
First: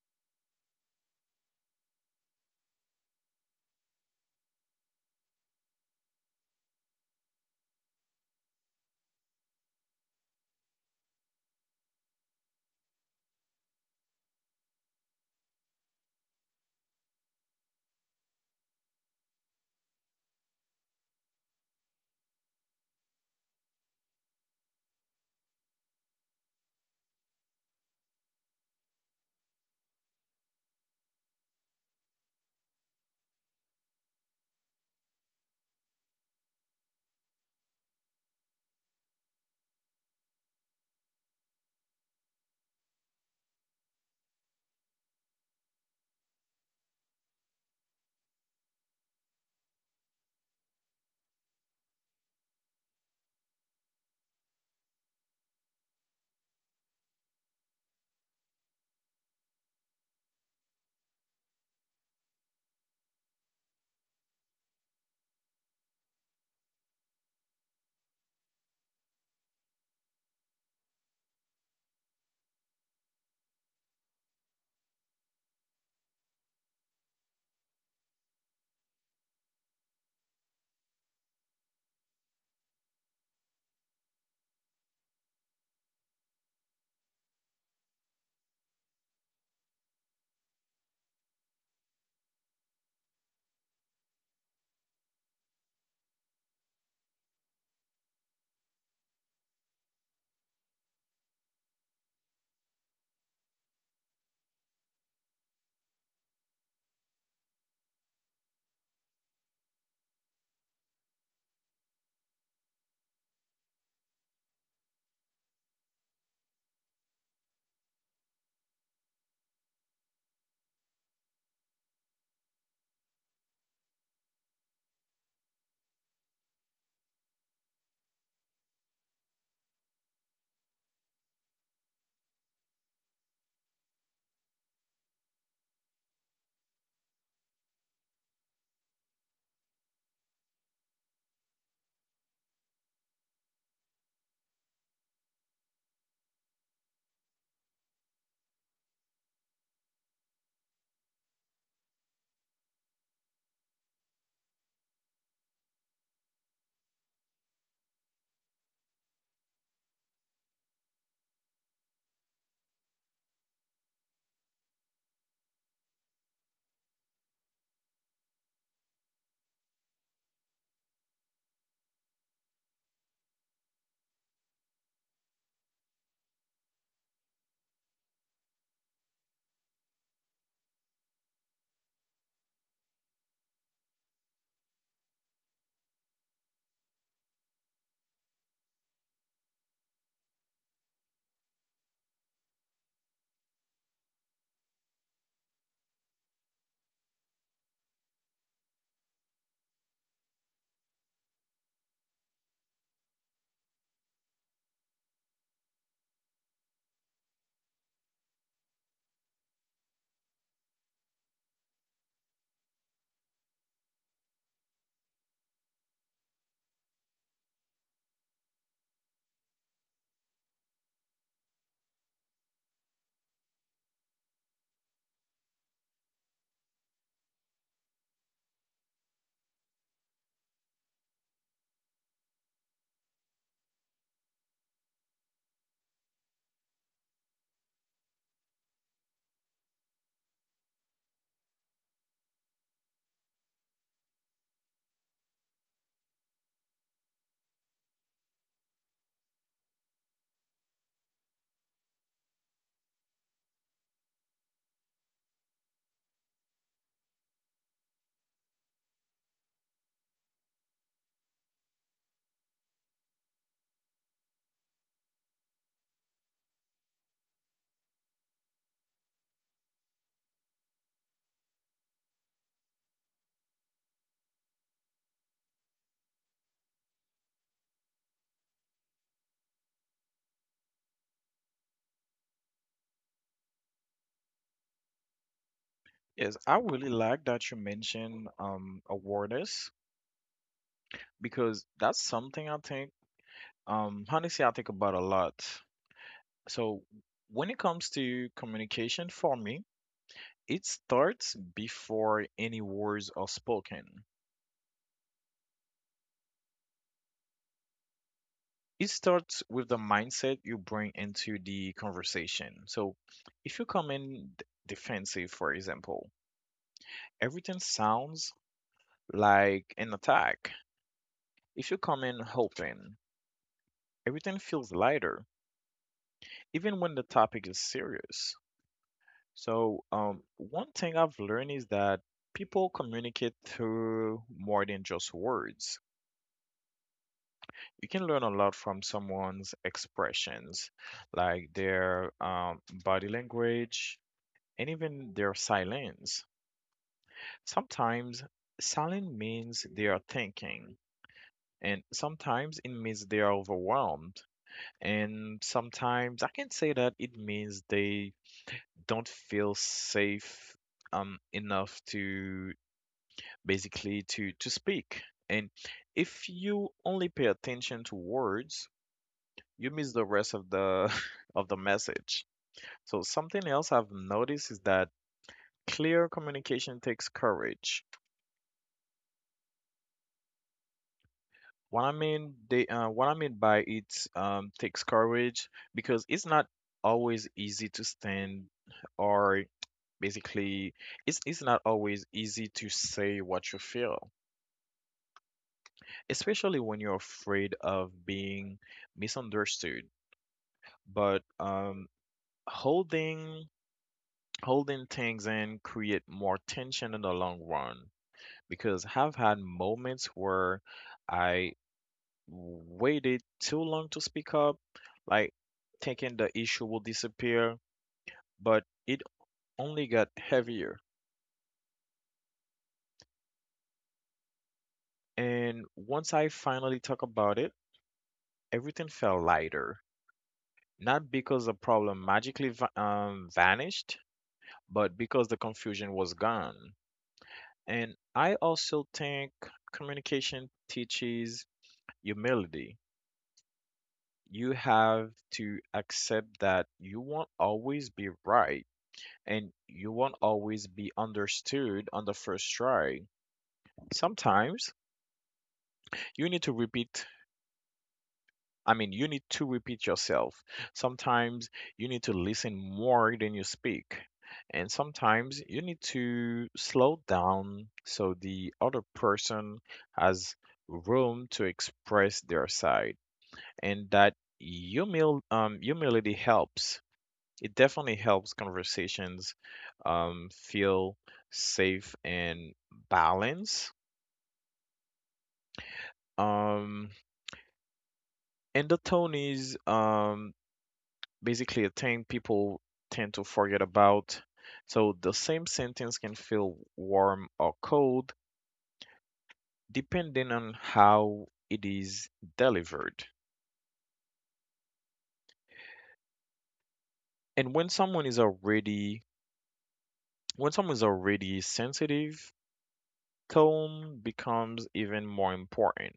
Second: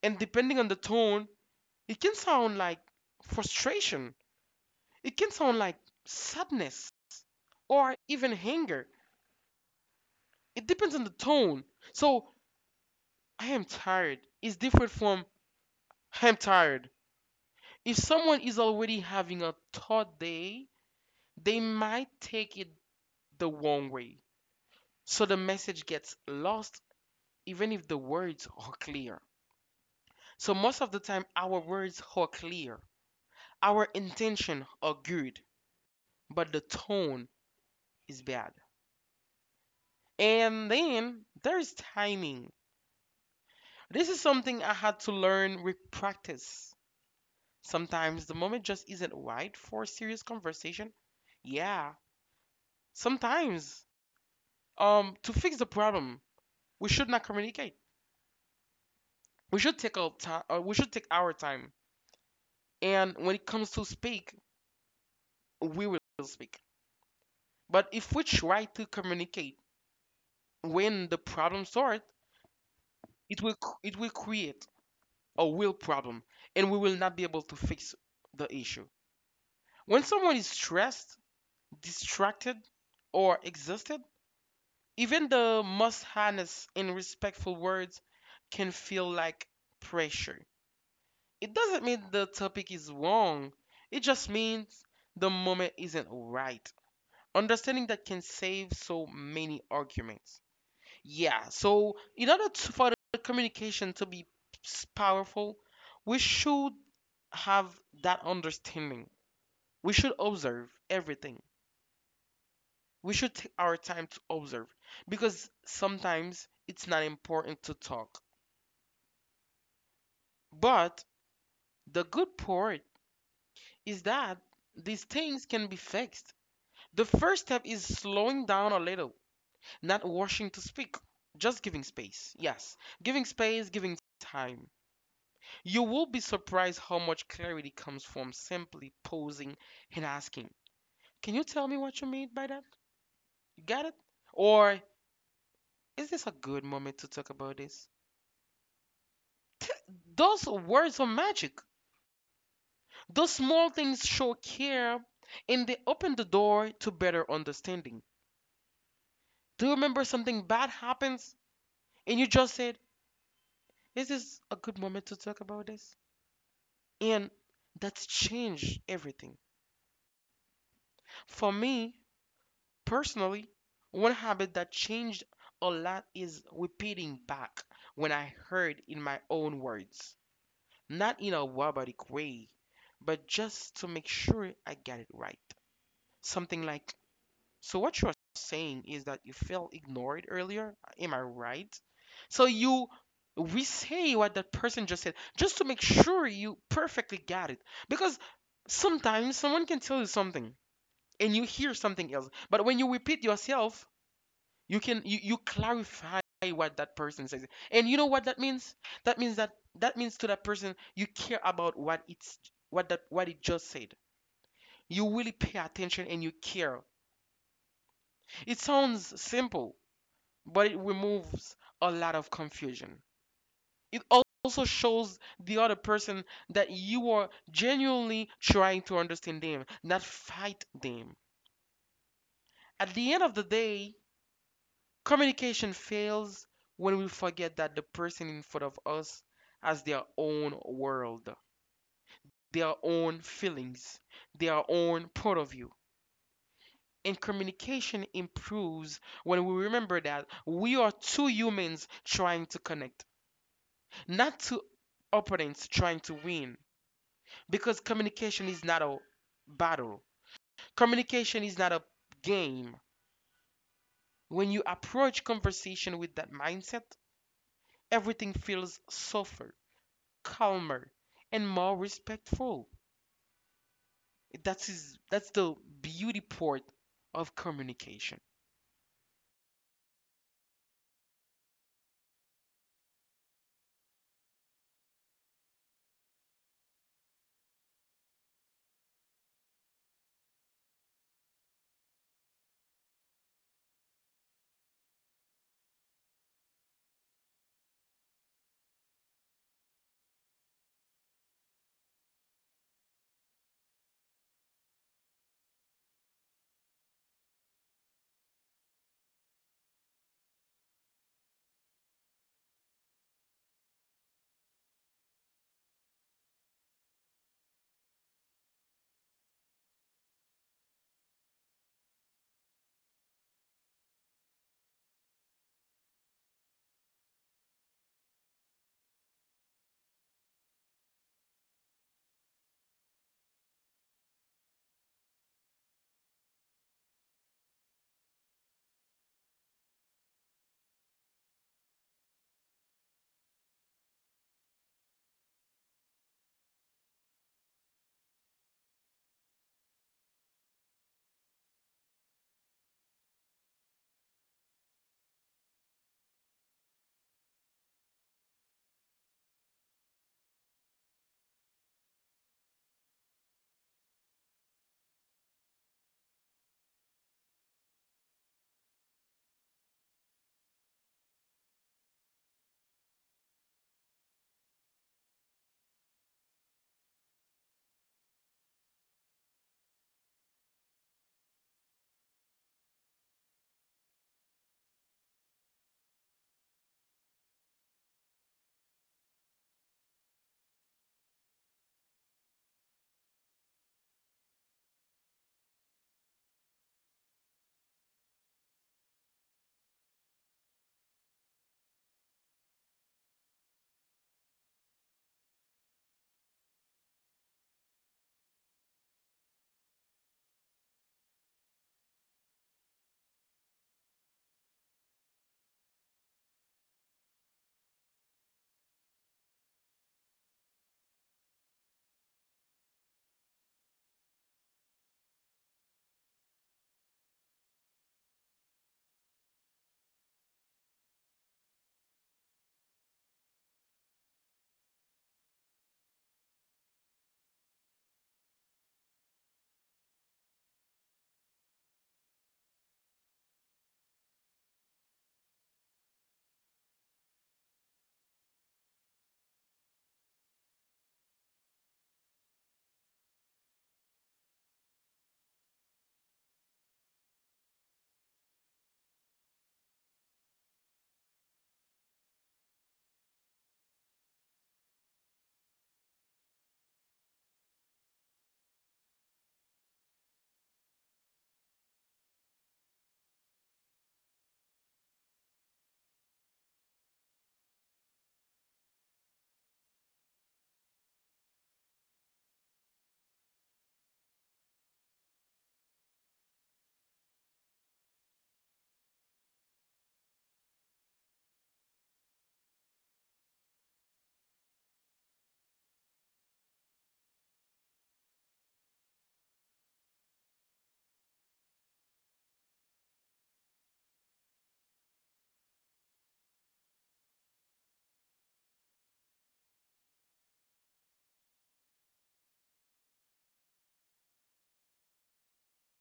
Speaker 1: And depending on the tone, it can sound like frustration, it can sound like sadness, or even anger. It depends on the tone. So, I am tired is different from I am tired. If someone is already having a tough day, they might take it the wrong way. So the message gets lost even if the words are clear. So most of the time, our words are clear, our intention are good, but the tone is bad. And then there's timing. This is something I had to learn with practice. Sometimes the moment just isn't right for a serious conversation. Yeah, sometimes. Um, to fix the problem, we should not communicate. We should take our time. Uh, we should take our time. And when it comes to speak, we will speak. But if we try to communicate when the problem starts, it will c- it will create a real problem, and we will not be able to fix the issue. When someone is stressed, distracted, or exhausted, even the most honest and respectful words can feel like pressure. It doesn't mean the topic is wrong. It just means the moment isn't right. Understanding that can save so many arguments. Yeah, so in order to, for the communication to be s- powerful, we should have that understanding. We should observe everything. We should take our time to observe, because sometimes it's not important to talk. But the good part is that these things can be fixed. The first step is slowing down a little, not washing to speak, just giving space. Yes, giving space, giving time. You will be surprised how much clarity comes from simply posing and asking, can you tell me what you mean by that? You got it? Or is this a good moment to talk about this? (laughs) Those words are magic. Those small things show care and they open the door to better understanding. Do you remember something bad happens and you just said, is this a good moment to talk about this? And that's changed everything. For me personally, one habit that changed a lot is repeating back when I heard in my own words, not in a robotic way, but just to make sure I get it right. Something like, so what you're saying is that you felt ignored earlier? Am I right? So you We say what that person just said just to make sure you perfectly got it. Because sometimes someone can tell you something and you hear something else. But when you repeat yourself, you can you, you clarify what that person says. And you know what that means? That means that that means to that person you care about what it's what that what it just said. You really pay attention and you care. It sounds simple, but it removes a lot of confusion. It also shows the other person that you are genuinely trying to understand them, not fight them. At the end of the day, communication fails when we forget that the person in front of us has their own world, their own feelings, their own point of view. And communication improves when we remember that we are two humans trying to connect. Not to opponents trying to win, because communication is not a battle, communication is not a game. When you approach conversation with that mindset, everything feels softer, calmer, and more respectful. That's is that's the beauty part of communication.
Speaker 2: Yes, I really like that you mentioned um awareness because that's something I think um honestly I think about a lot. So when it comes to communication for me, it starts before any words are spoken. It starts with the mindset you bring into the conversation. So if you come in d- defensive, for example, everything sounds like an attack. If you come in hoping, everything feels lighter, even when the topic is serious. So um, one thing I've learned is that people communicate through more than just words. You can learn a lot from someone's expressions, like their um, body language and even their silence. Sometimes silence means they are thinking, and sometimes it means they are overwhelmed. And sometimes I can say that it means they don't feel safe um, enough to basically to to speak. And if you only pay attention to words, you miss the rest of the (laughs) of the message. So something else I've noticed is that clear communication takes courage. What I mean they uh, what I mean by it um, takes courage because it's not always easy to stand, or basically it's it's not always easy to say what you feel, especially when you're afraid of being misunderstood. But um, holding holding things in create more tension in the long run, because I've had moments where I waited too long to speak up, like thinking the issue will disappear, but it only got heavier. And once I finally talk about it, everything felt lighter. Not because the problem magically va- um, vanished, but because the confusion was gone. And I also think communication teaches humility. You have to accept that you won't always be right and you won't always be understood on the first try. Sometimes you need to repeat, I mean, you need to repeat yourself. Sometimes you need to listen more than you speak. And sometimes you need to slow down so the other person has room to express their side. And that humil um, humility helps. It definitely helps conversations um, feel safe and balanced. Um, and the tone is um, basically a thing people tend to forget about. So the same sentence can feel warm or cold depending on how it is delivered. And when someone is already when someone is already sensitive, calm becomes even more important.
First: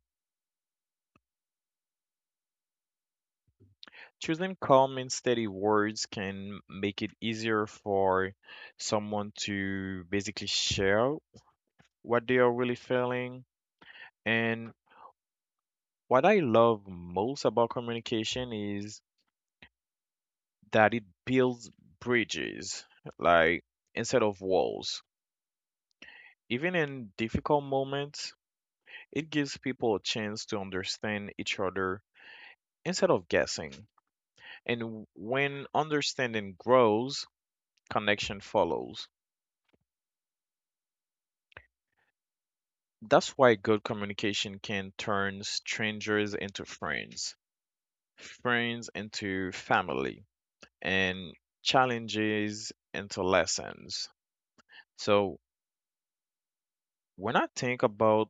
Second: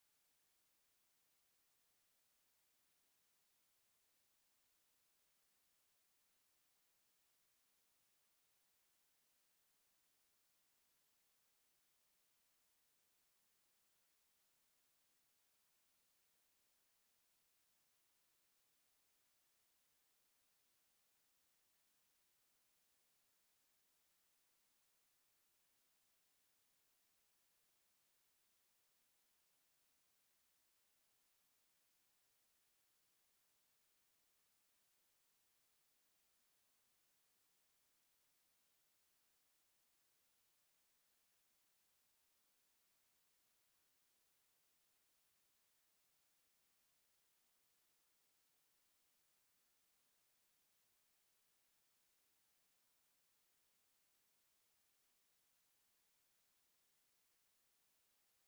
Speaker 2: Choosing calm and steady words can make it easier for someone to basically share what they are really feeling and What I love most about communication is that it builds bridges, like instead of walls. Even in difficult moments, it gives people a chance to understand each other instead of guessing. And w- when understanding grows, connection follows. That's why good communication can turn strangers into friends, friends into family, and challenges into lessons. So When I think about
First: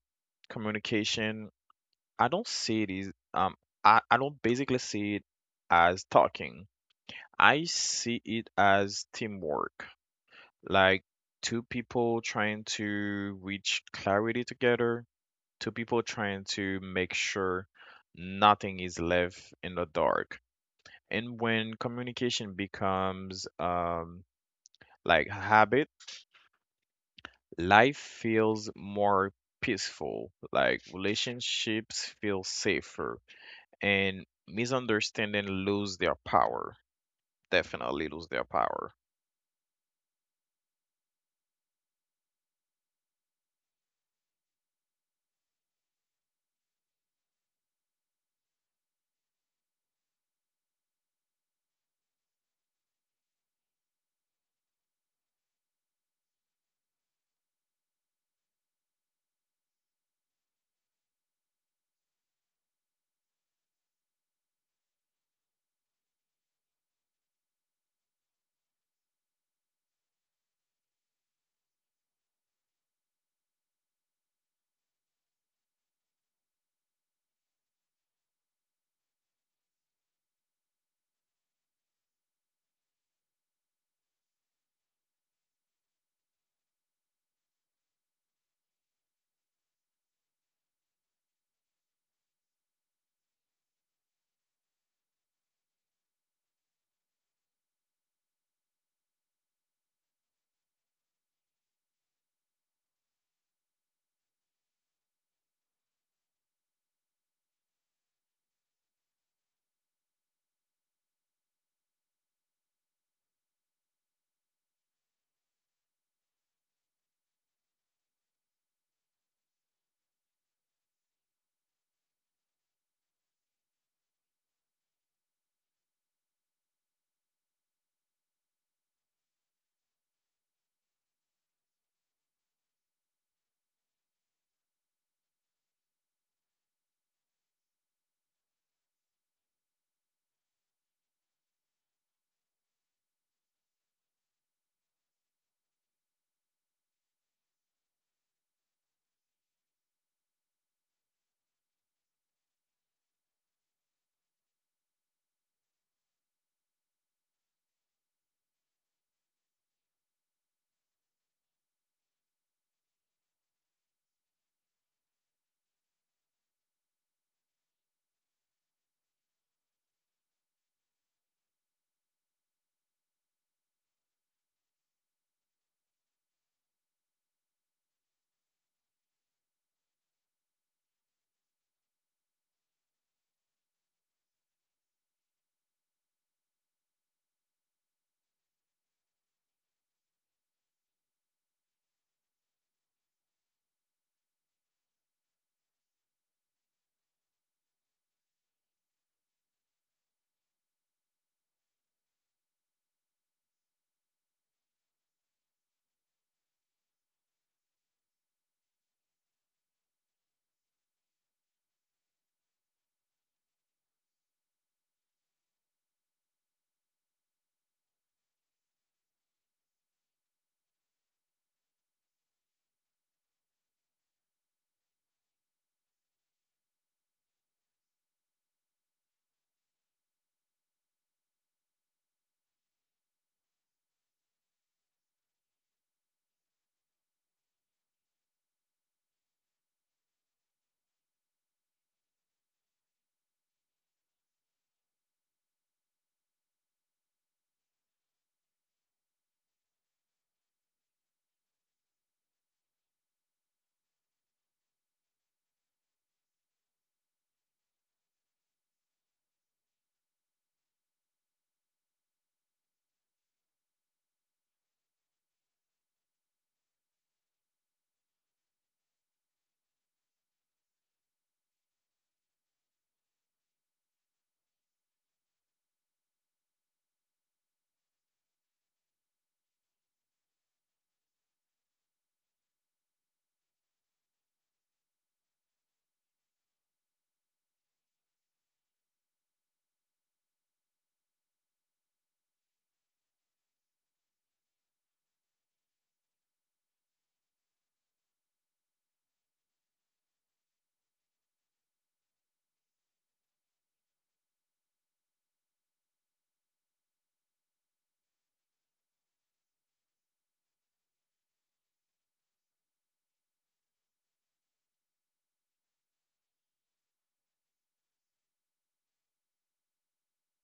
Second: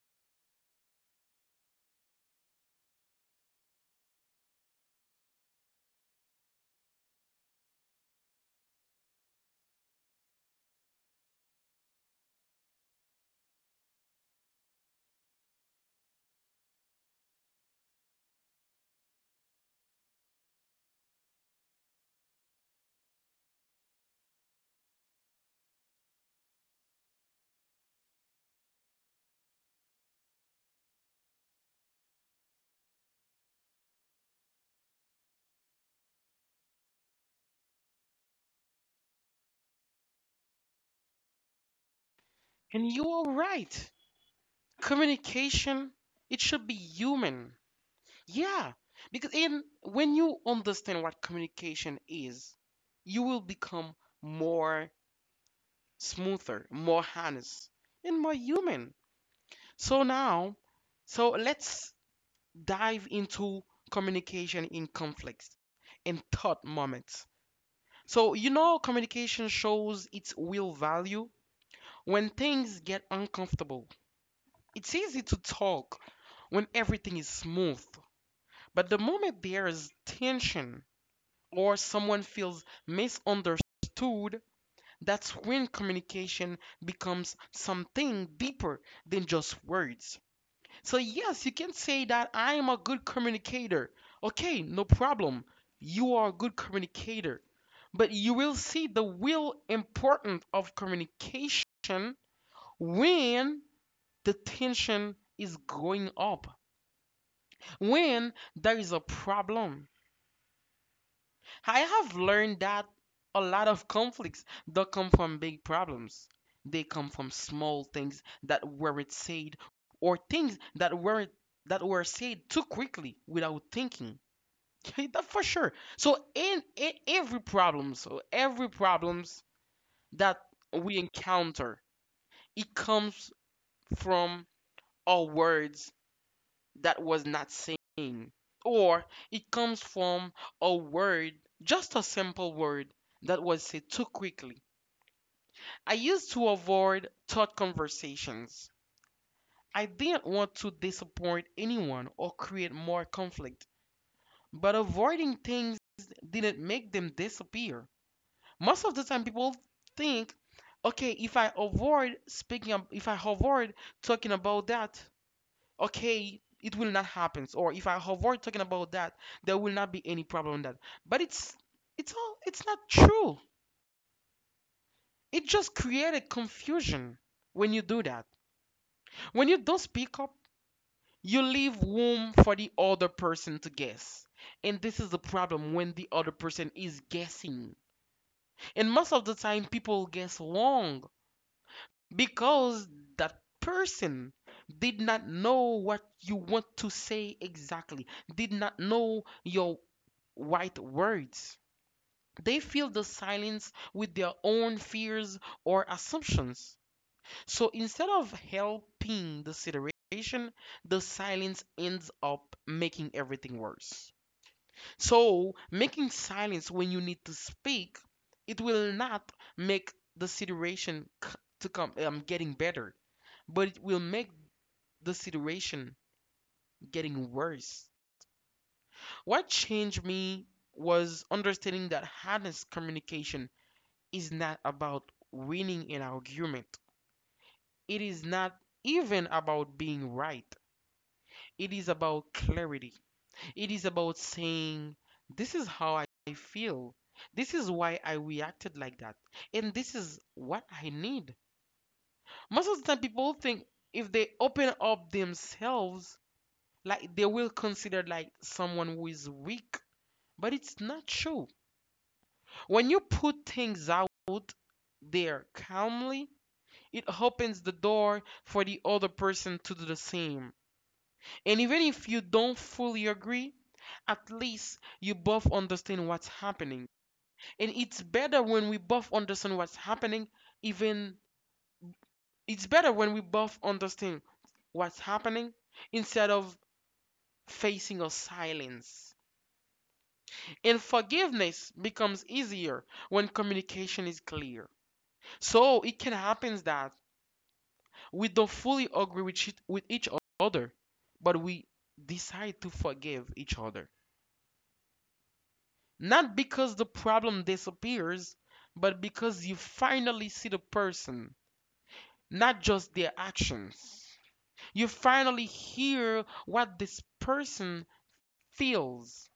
Speaker 2: communication, I don't see it as um I, I don't basically see it as talking. I see it as teamwork. Like two people trying to reach clarity together, two people trying to make sure nothing is left in the dark. And when communication becomes um like habit Life feels more peaceful, like relationships feel safer, and misunderstanding lose their power. Definitely lose their power.
Speaker 1: And you are right, communication it should be human. Yeah, because in when you understand what communication is, you will become more smoother, more honest, and more human. So now, so let's dive into communication in conflicts and thought moments. So you know communication shows its real value when things get uncomfortable. It's easy to talk when everything is smooth, but the moment there is tension, or someone feels misunderstood, that's when communication becomes something deeper than just words. So, yes, you can say that I am a good communicator. Okay, no problem. You are a good communicator. But you will see the real importance of communication when the tension is going up, when there is a problem. I have learned that a lot of conflicts don't come from big problems. They come from small things that weren't said, or things that weren't that were said too quickly without thinking. (laughs) That for sure. So in, in every problem, so every problems that we encounter, it comes from our words that was not seen. Or it comes from a word, just a simple word that was said too quickly. I used to avoid thought conversations. I didn't want to disappoint anyone or create more conflict, but avoiding things didn't make them disappear. Most of the time, people think, okay, if I avoid speaking, if I avoid talking about that, okay it will not happen. Or if I avoid talking about that, there will not be any problem with that. But it's it's all it's not true. It just created confusion when you do that. When you don't speak up, you leave room for the other person to guess. And this is the problem. When the other person is guessing, and most of the time people guess wrong, because that person did not know what you want to say exactly, did not know your right words. They fill the silence with their own fears or assumptions. So instead of helping the situation, the silence ends up making everything worse. So, making silence when you need to speak, it will not make the situation c- to come um, getting better, but it will make the situation getting worse. What changed me was understanding that honest communication is not about winning an argument. It is not even about being right. It is about clarity. It is about saying, this is how I feel. This is why I reacted like that. And this is what I need. Most of the time, people think if they open up themselves, like they will consider like someone who is weak. But it's not true. When you put things out there calmly, it opens the door for the other person to do the same. And even if you don't fully agree, at least you both understand what's happening. And it's better when we both understand what's happening. Even it's better when we both understand what's happening instead of facing a silence. And forgiveness becomes easier when communication is clear. So it can happen that we don't fully agree with each, with each other, but we decide to forgive each other, not because the problem disappears, but because you finally see the person, not just their actions. You finally hear what this person feels.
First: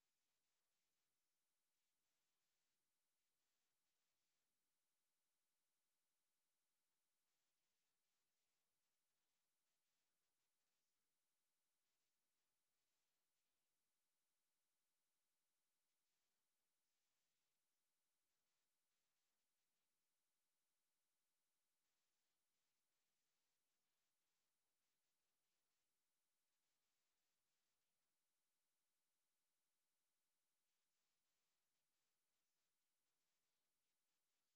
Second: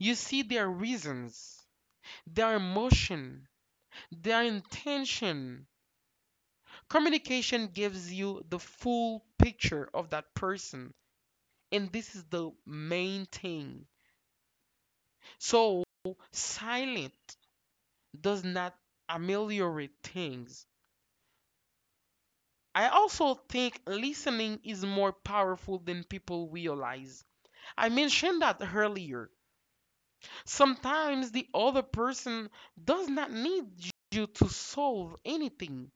Speaker 1: You see their reasons, their emotion, their intention. Communication gives you the full picture of that person. And this is the main thing. So, silent does not ameliorate things. I also think listening is more powerful than people realize. I mentioned that earlier. Sometimes the other person does not need you to solve anything.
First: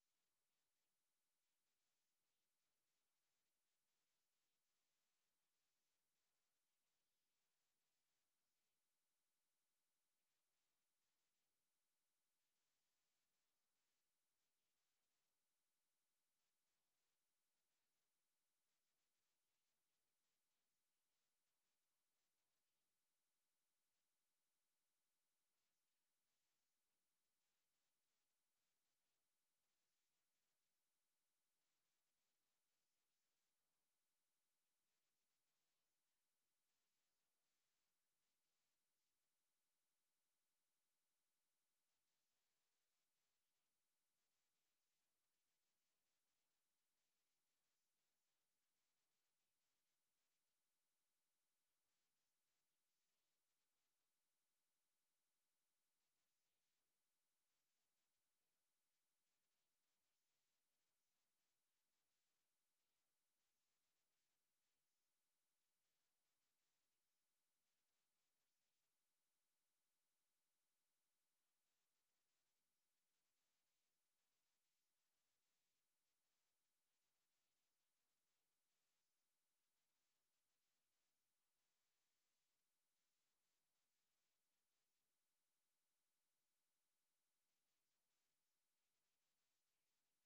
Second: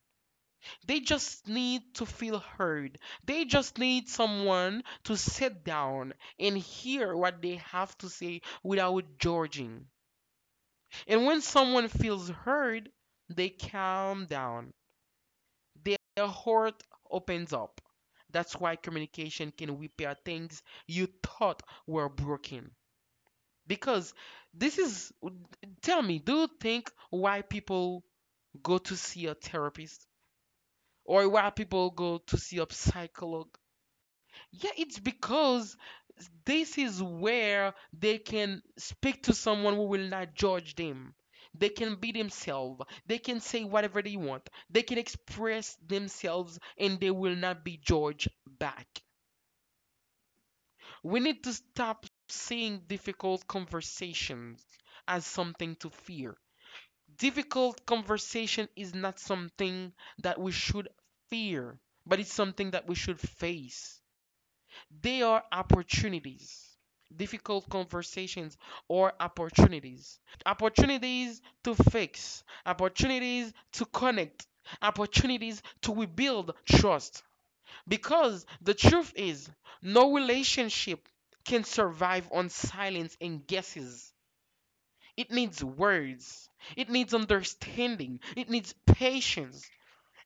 Speaker 1: They just need to feel heard. They just need someone to sit down and hear what they have to say without judging. And when someone feels heard, they calm down. Their heart opens up. That's why communication can repair things you thought were broken. Because this is, tell me, do you think why people go to see a therapist or why people go to see a psycholog? Yeah, it's because this is where they can speak to someone who will not judge them. They can be themselves. They can say whatever they want. They can express themselves and they will not be judged back. We need to stop seeing difficult conversations as something to fear. Difficult conversation is not something that we should fear, but it's something that we should face. They are opportunities. Difficult conversations are opportunities. Opportunities to fix, opportunities to connect, opportunities to rebuild trust. Because the truth is, no relationship can survive on silence and guesses. It needs words. It needs understanding. It needs patience.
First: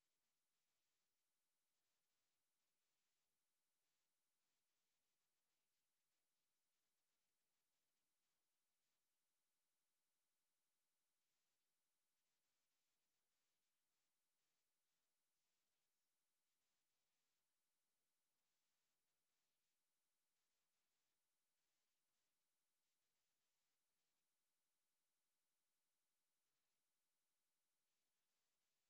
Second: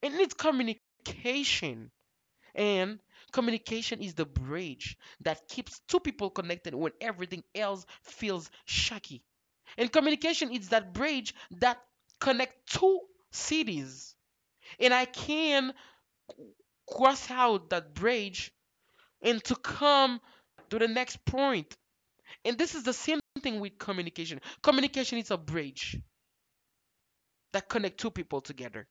Speaker 1: It needs communication. And communication is the bridge that keeps two people connected when everything else feels shaky. And communication is that bridge that connects two cities. And I can cross out that bridge and to come to the next point. And this is the same thing with communication. Communication is a bridge that connect two people together.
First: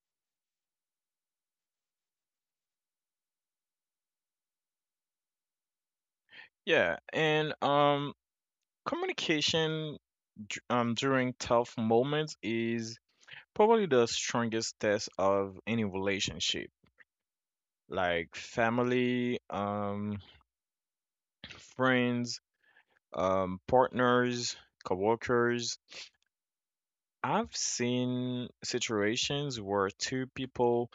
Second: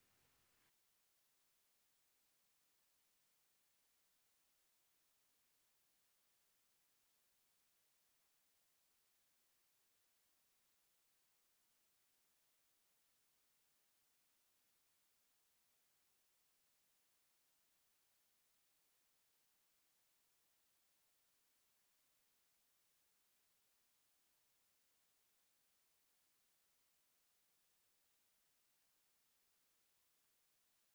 Speaker 2: Yeah, and um, communication d- um during tough moments is probably the strongest test of any relationship, like family, um, friends, um, partners, coworkers. I've seen situations where two people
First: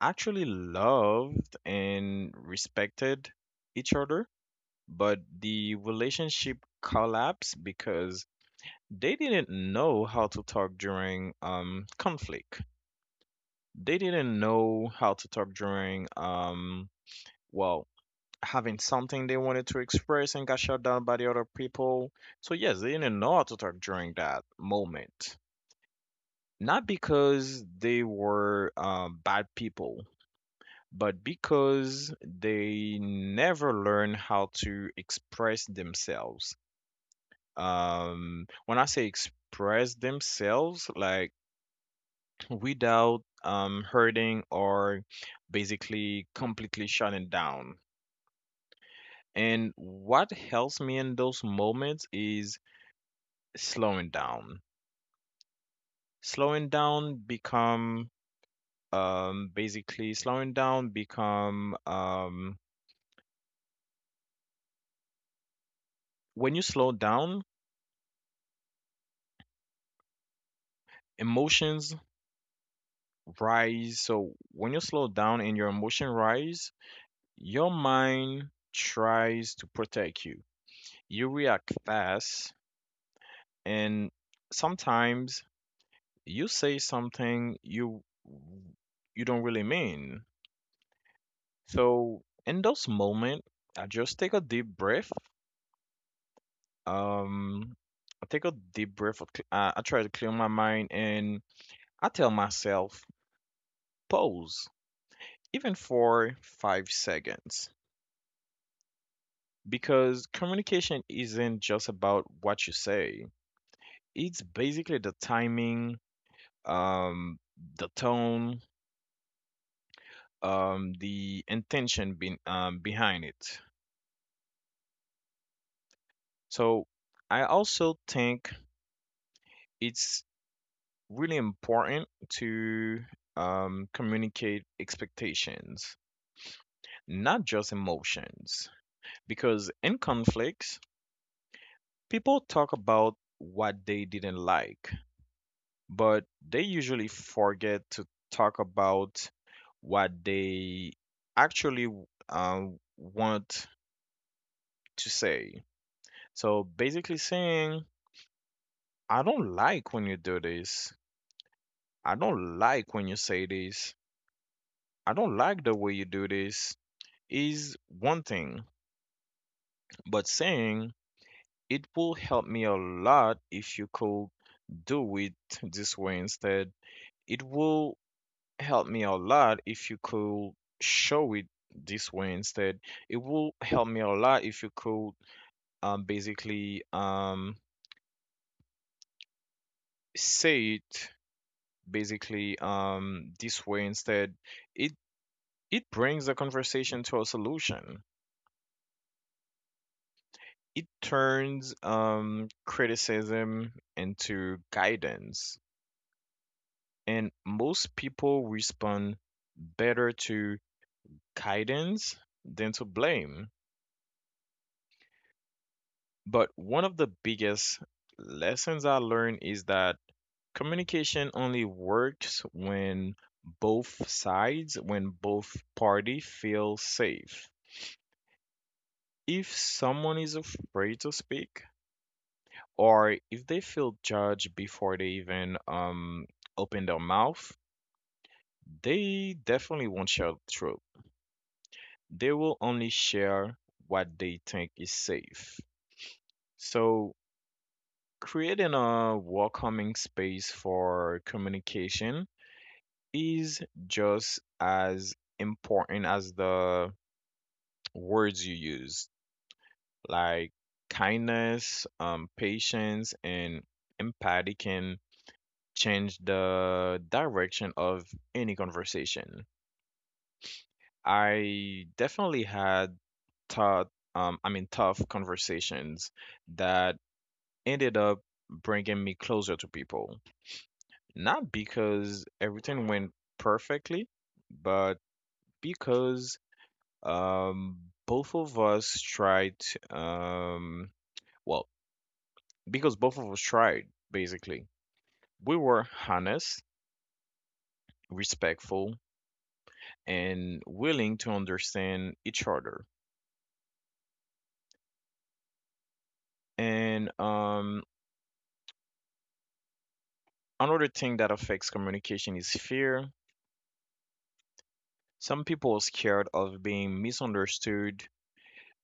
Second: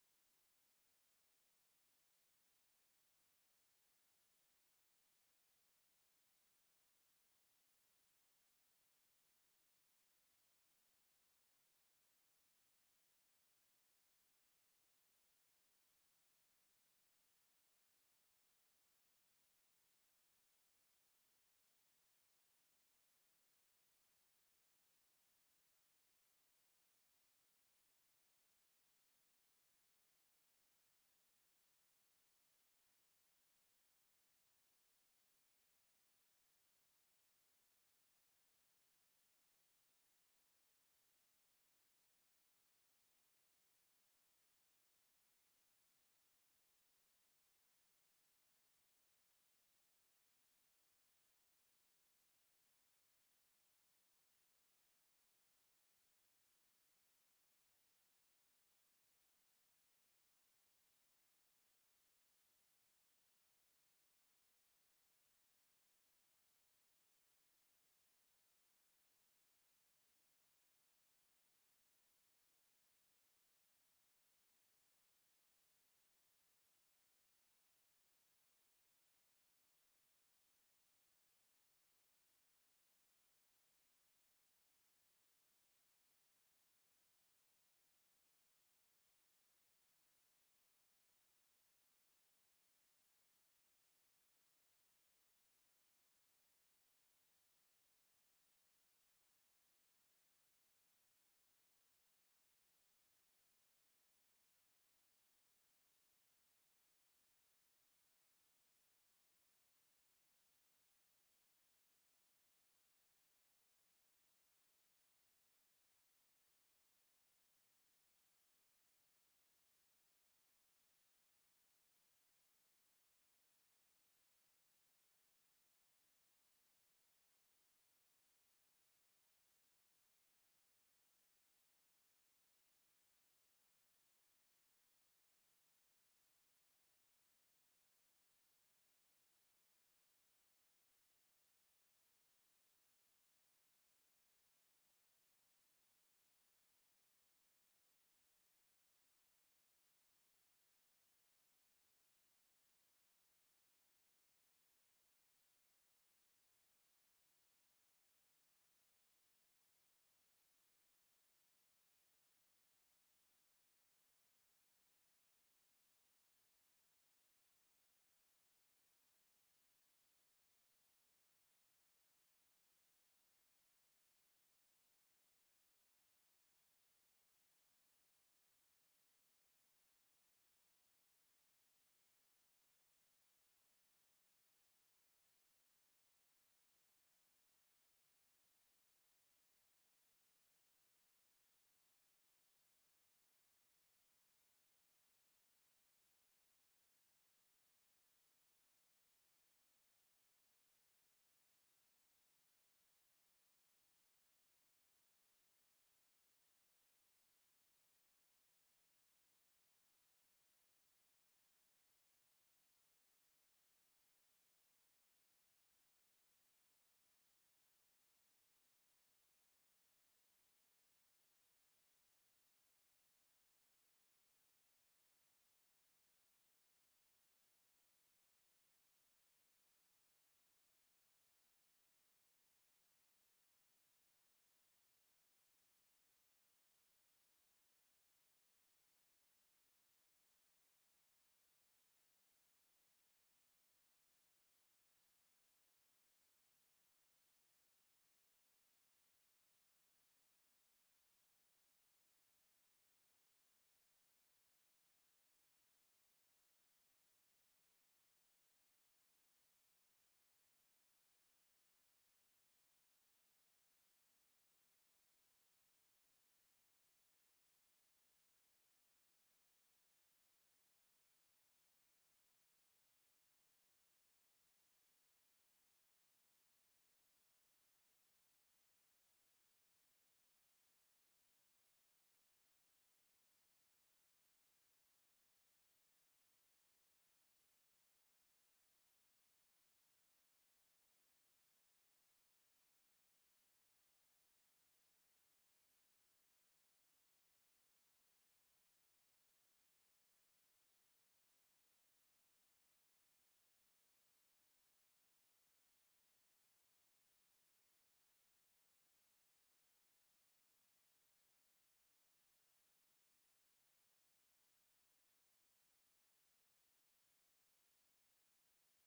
Speaker 2: actually loved and respected each other, but the relationship collapsed because they didn't know how to talk during um conflict. They didn't know how to talk during um well, having something they wanted to express and got shut down by the other people. So yes, they didn't know how to talk during that moment. Not because they were um, bad people, but because they never learn how to express themselves. Um, when I say express themselves, like without um, hurting or basically completely shutting down. And what helps me in those moments is slowing down. Slowing down become um basically slowing down become um When you slow down, emotions rise. So when you slow down and your emotion rise, your mind tries to protect you. You react fast and sometimes you say something you you don't really mean. So in those moments, I just take a deep breath. Um I take a deep breath. I, cl- I I try to clear my mind and I tell myself, pause even for five seconds. Because communication isn't just about what you say, it's basically the timing, um, the tone, um, the intention be- um, behind it. So I also think it's really important to um, communicate expectations, not just emotions. Because in conflicts, people talk about what they didn't like but they usually forget to talk about what they actually um, want to say. So basically saying, I don't like when you do this. I don't like when you say this. I don't like the way you do this is one thing, but saying it will help me a lot if you could do it this way instead. It will help me a lot if you could show it this way instead. It will help me a lot if you could um, basically um, say it basically um, this way instead. It it brings the conversation to a solution. It turns um, criticism into guidance, and most people respond better to guidance than to blame. But one of the biggest lessons I learned is that communication only works when both sides, when both party feel safe. If someone is afraid to speak, or if they feel judged before they even um, open their mouth, they definitely won't share the truth. They will only share what they think is safe. So creating a welcoming space for communication is just as important as the words you use. Like kindness, um, patience, and empathy can change the direction of any conversation. I definitely had taught, um, I mean, tough conversations that ended up bringing me closer to people. Not because everything went perfectly, but because um, both of us tried, um, well, because both of us tried, basically. We were honest, respectful, and willing to understand each other. And um, another thing that affects communication is fear. Some people are scared of being misunderstood,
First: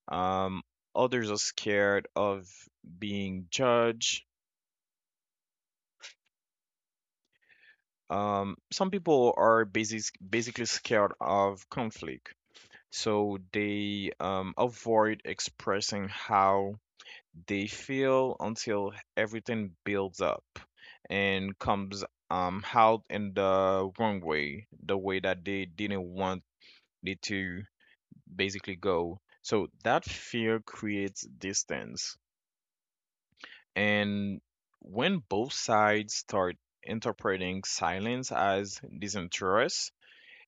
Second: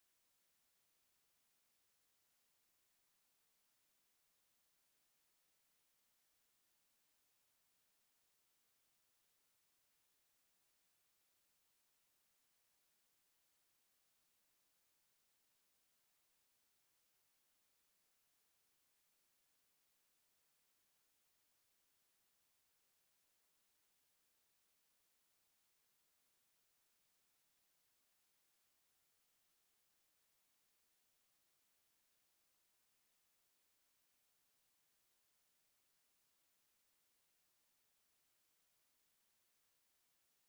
Speaker 2: um, others are scared of being judged. Um, some people are basic, basically scared of conflict, so they um, avoid expressing how they feel until everything builds up and comes um, out in the wrong way, the way that they didn't want it to basically go. So that fear creates distance. And when both sides start interpreting silence as disinterest,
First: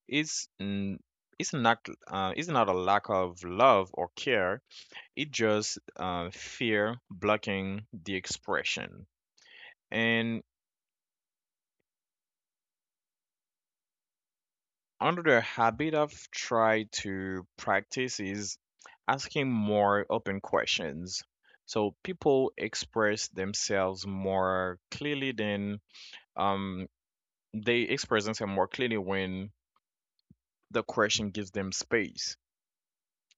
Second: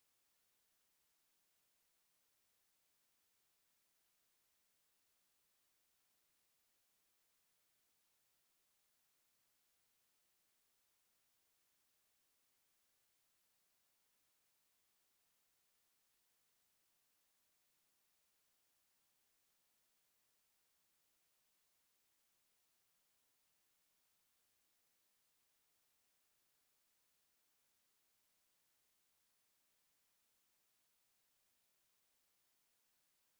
Speaker 2: Is n- it's not uh, it's not a lack of love or care. It just uh, fear blocking the expression. And another habit I've tried to practice is asking more open questions. So people express themselves more clearly than um, they express themselves more clearly when the question gives them space,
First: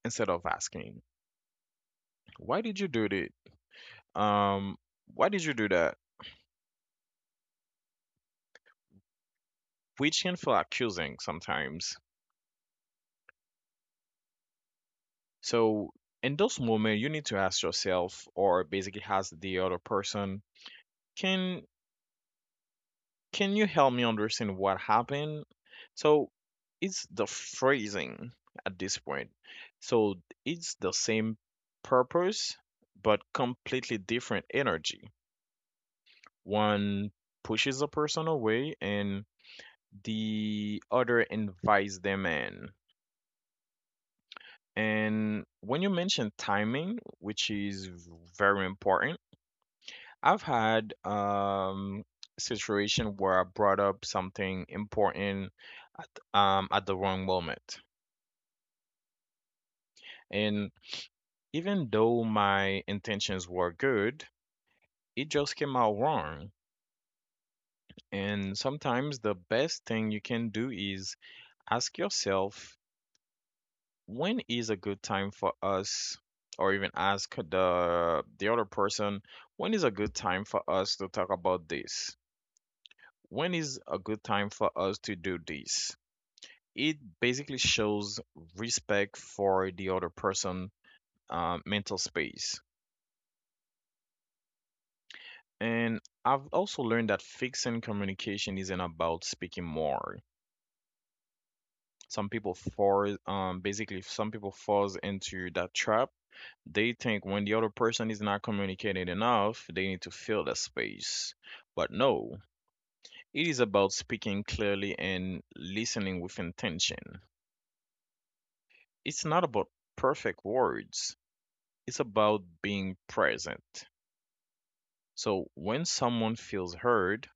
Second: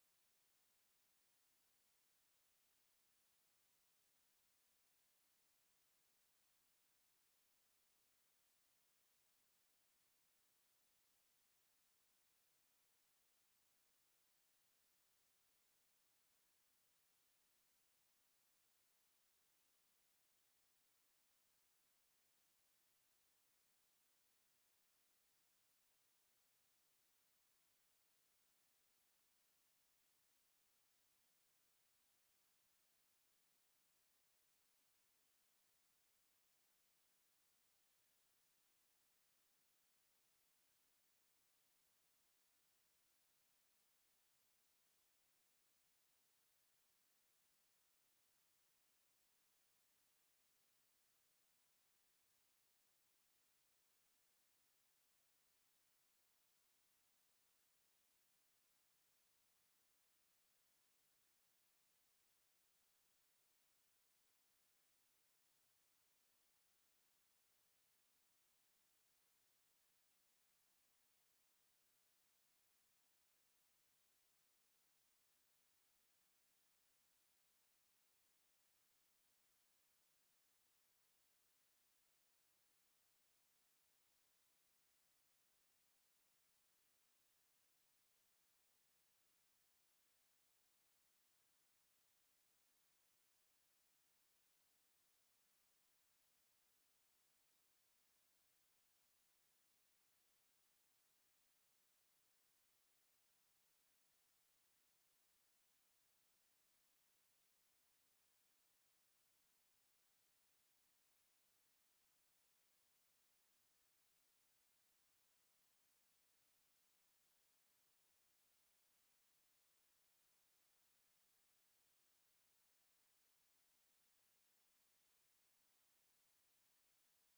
Speaker 2: instead of asking, "Why did you do this? Um, why did you do that?" Which can feel accusing sometimes. So in those moments, you need to ask yourself, or basically ask the other person, can can you help me understand what happened? So it's the phrasing at this point. So it's the same purpose, but completely different energy. One pushes a person away and the other invites them in. And when you mention timing, which is very important, I've had um situation where I brought up something important at, um, at the wrong moment. And even though my intentions were good, it just came out wrong. And sometimes the best thing you can do is ask yourself when is a good time for us, or even ask the the other person, when is a good time for us to talk about this? When is a good time for us to do this? It basically shows respect for the other person, uh, mental space. And I've also learned that fixing communication isn't about speaking more. Some people fall, um, basically, some people falls into that trap. They think when the other person is not communicating enough, they need to fill the space. But no, it is about speaking clearly and listening with intention. It's not about perfect words, it's about being present. So when someone feels heard,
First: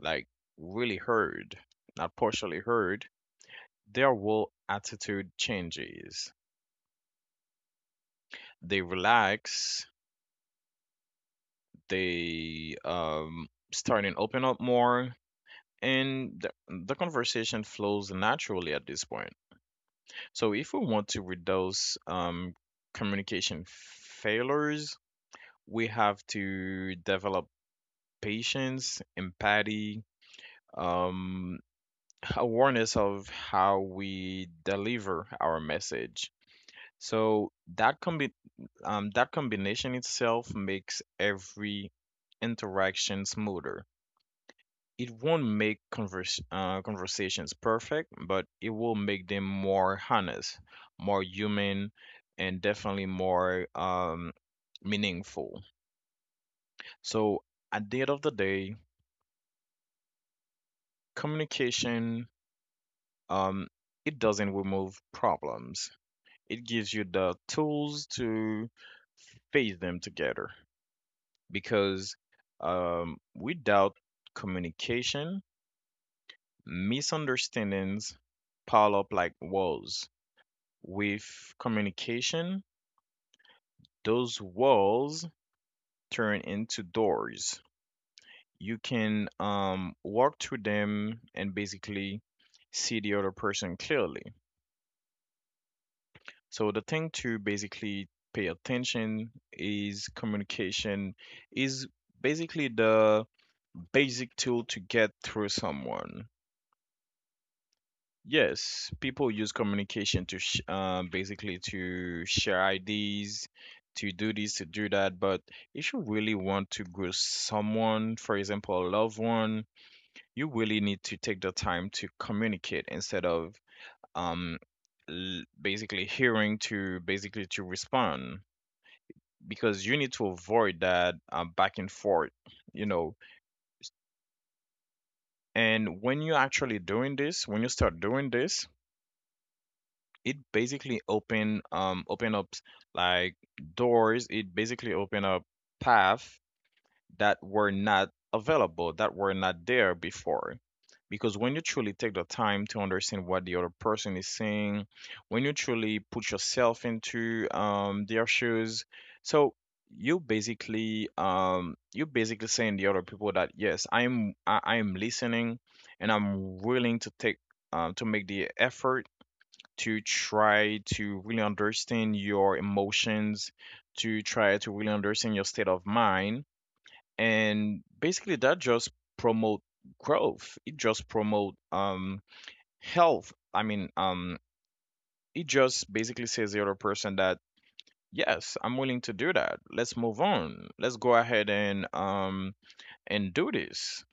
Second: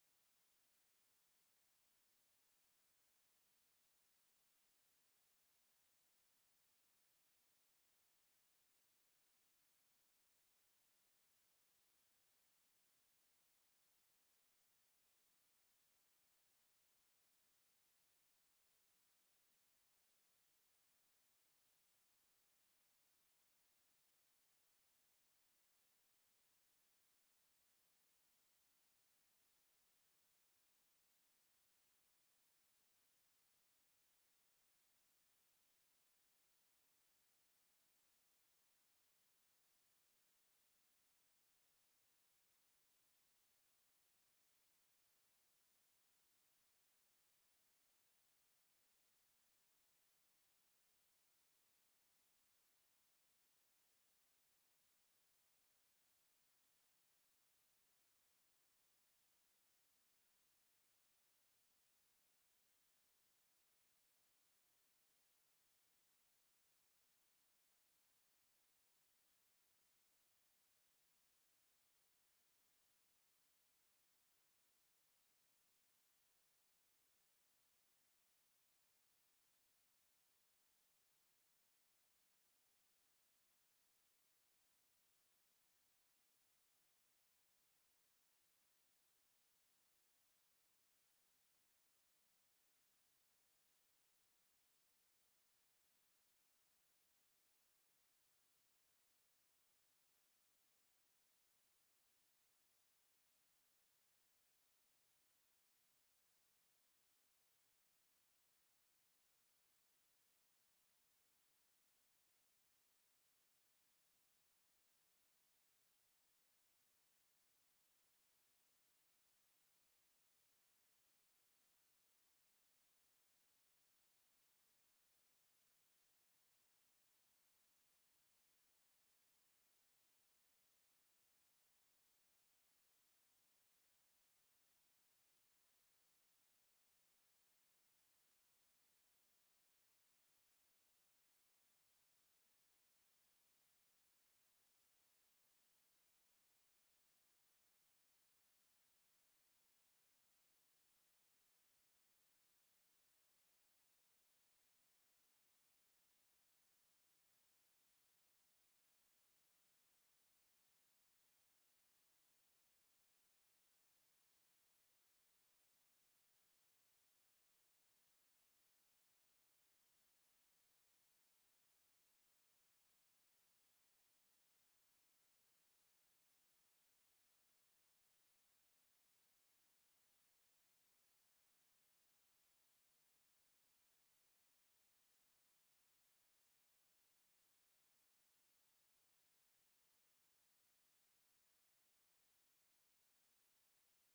Speaker 2: like really heard, not partially heard, their whole attitude changes. They relax, they um, starting open up more and the, the conversation flows naturally at this point. So if we want to reduce um, communication failures, we have to develop patience, empathy, um, (laughs) awareness of how we deliver our message. So that combi- um, that combination itself makes every interaction smoother. It won't make converse, uh, conversations perfect, but it will make them more honest, more human, and definitely more um, meaningful. So at the end of the day, communication um, it doesn't remove problems. It gives you the tools to face them together because um, without communication, misunderstandings pile up like walls. With communication, those walls turn into doors. You can um, walk through them and basically see the other person clearly. So the thing to basically pay attention is communication is basically the basic tool to get through someone. Yes, people use communication to sh um, basically to share ideas, to do this, to do that. But if you really want to grow someone, for example, a loved one, you really need to take the time to communicate instead of um l basically hearing to basically to respond, because you need to avoid that uh, back and forth, you know. And when you're actually doing this, when you start doing this, it basically open um open up like doors. It basically open up path that were not available, that were not there before. Because when you truly take the time to understand what the other person is saying, when you truly put yourself into um their shoes, so you basically um you basically saying the other people that yes, I'm I, I'm listening and I'm willing to take um, to make the effort to try to really understand your emotions, to try to really understand your state of mind. And basically that just promote growth. It just promote um health. I mean, um it just basically says the other person that yes, I'm willing to do that. Let's move on. Let's go ahead and um and do this.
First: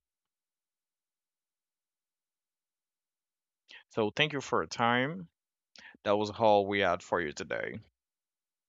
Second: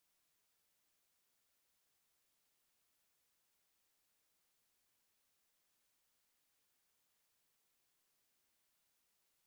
Speaker 2: So thank you for your time. That was all we had for you today.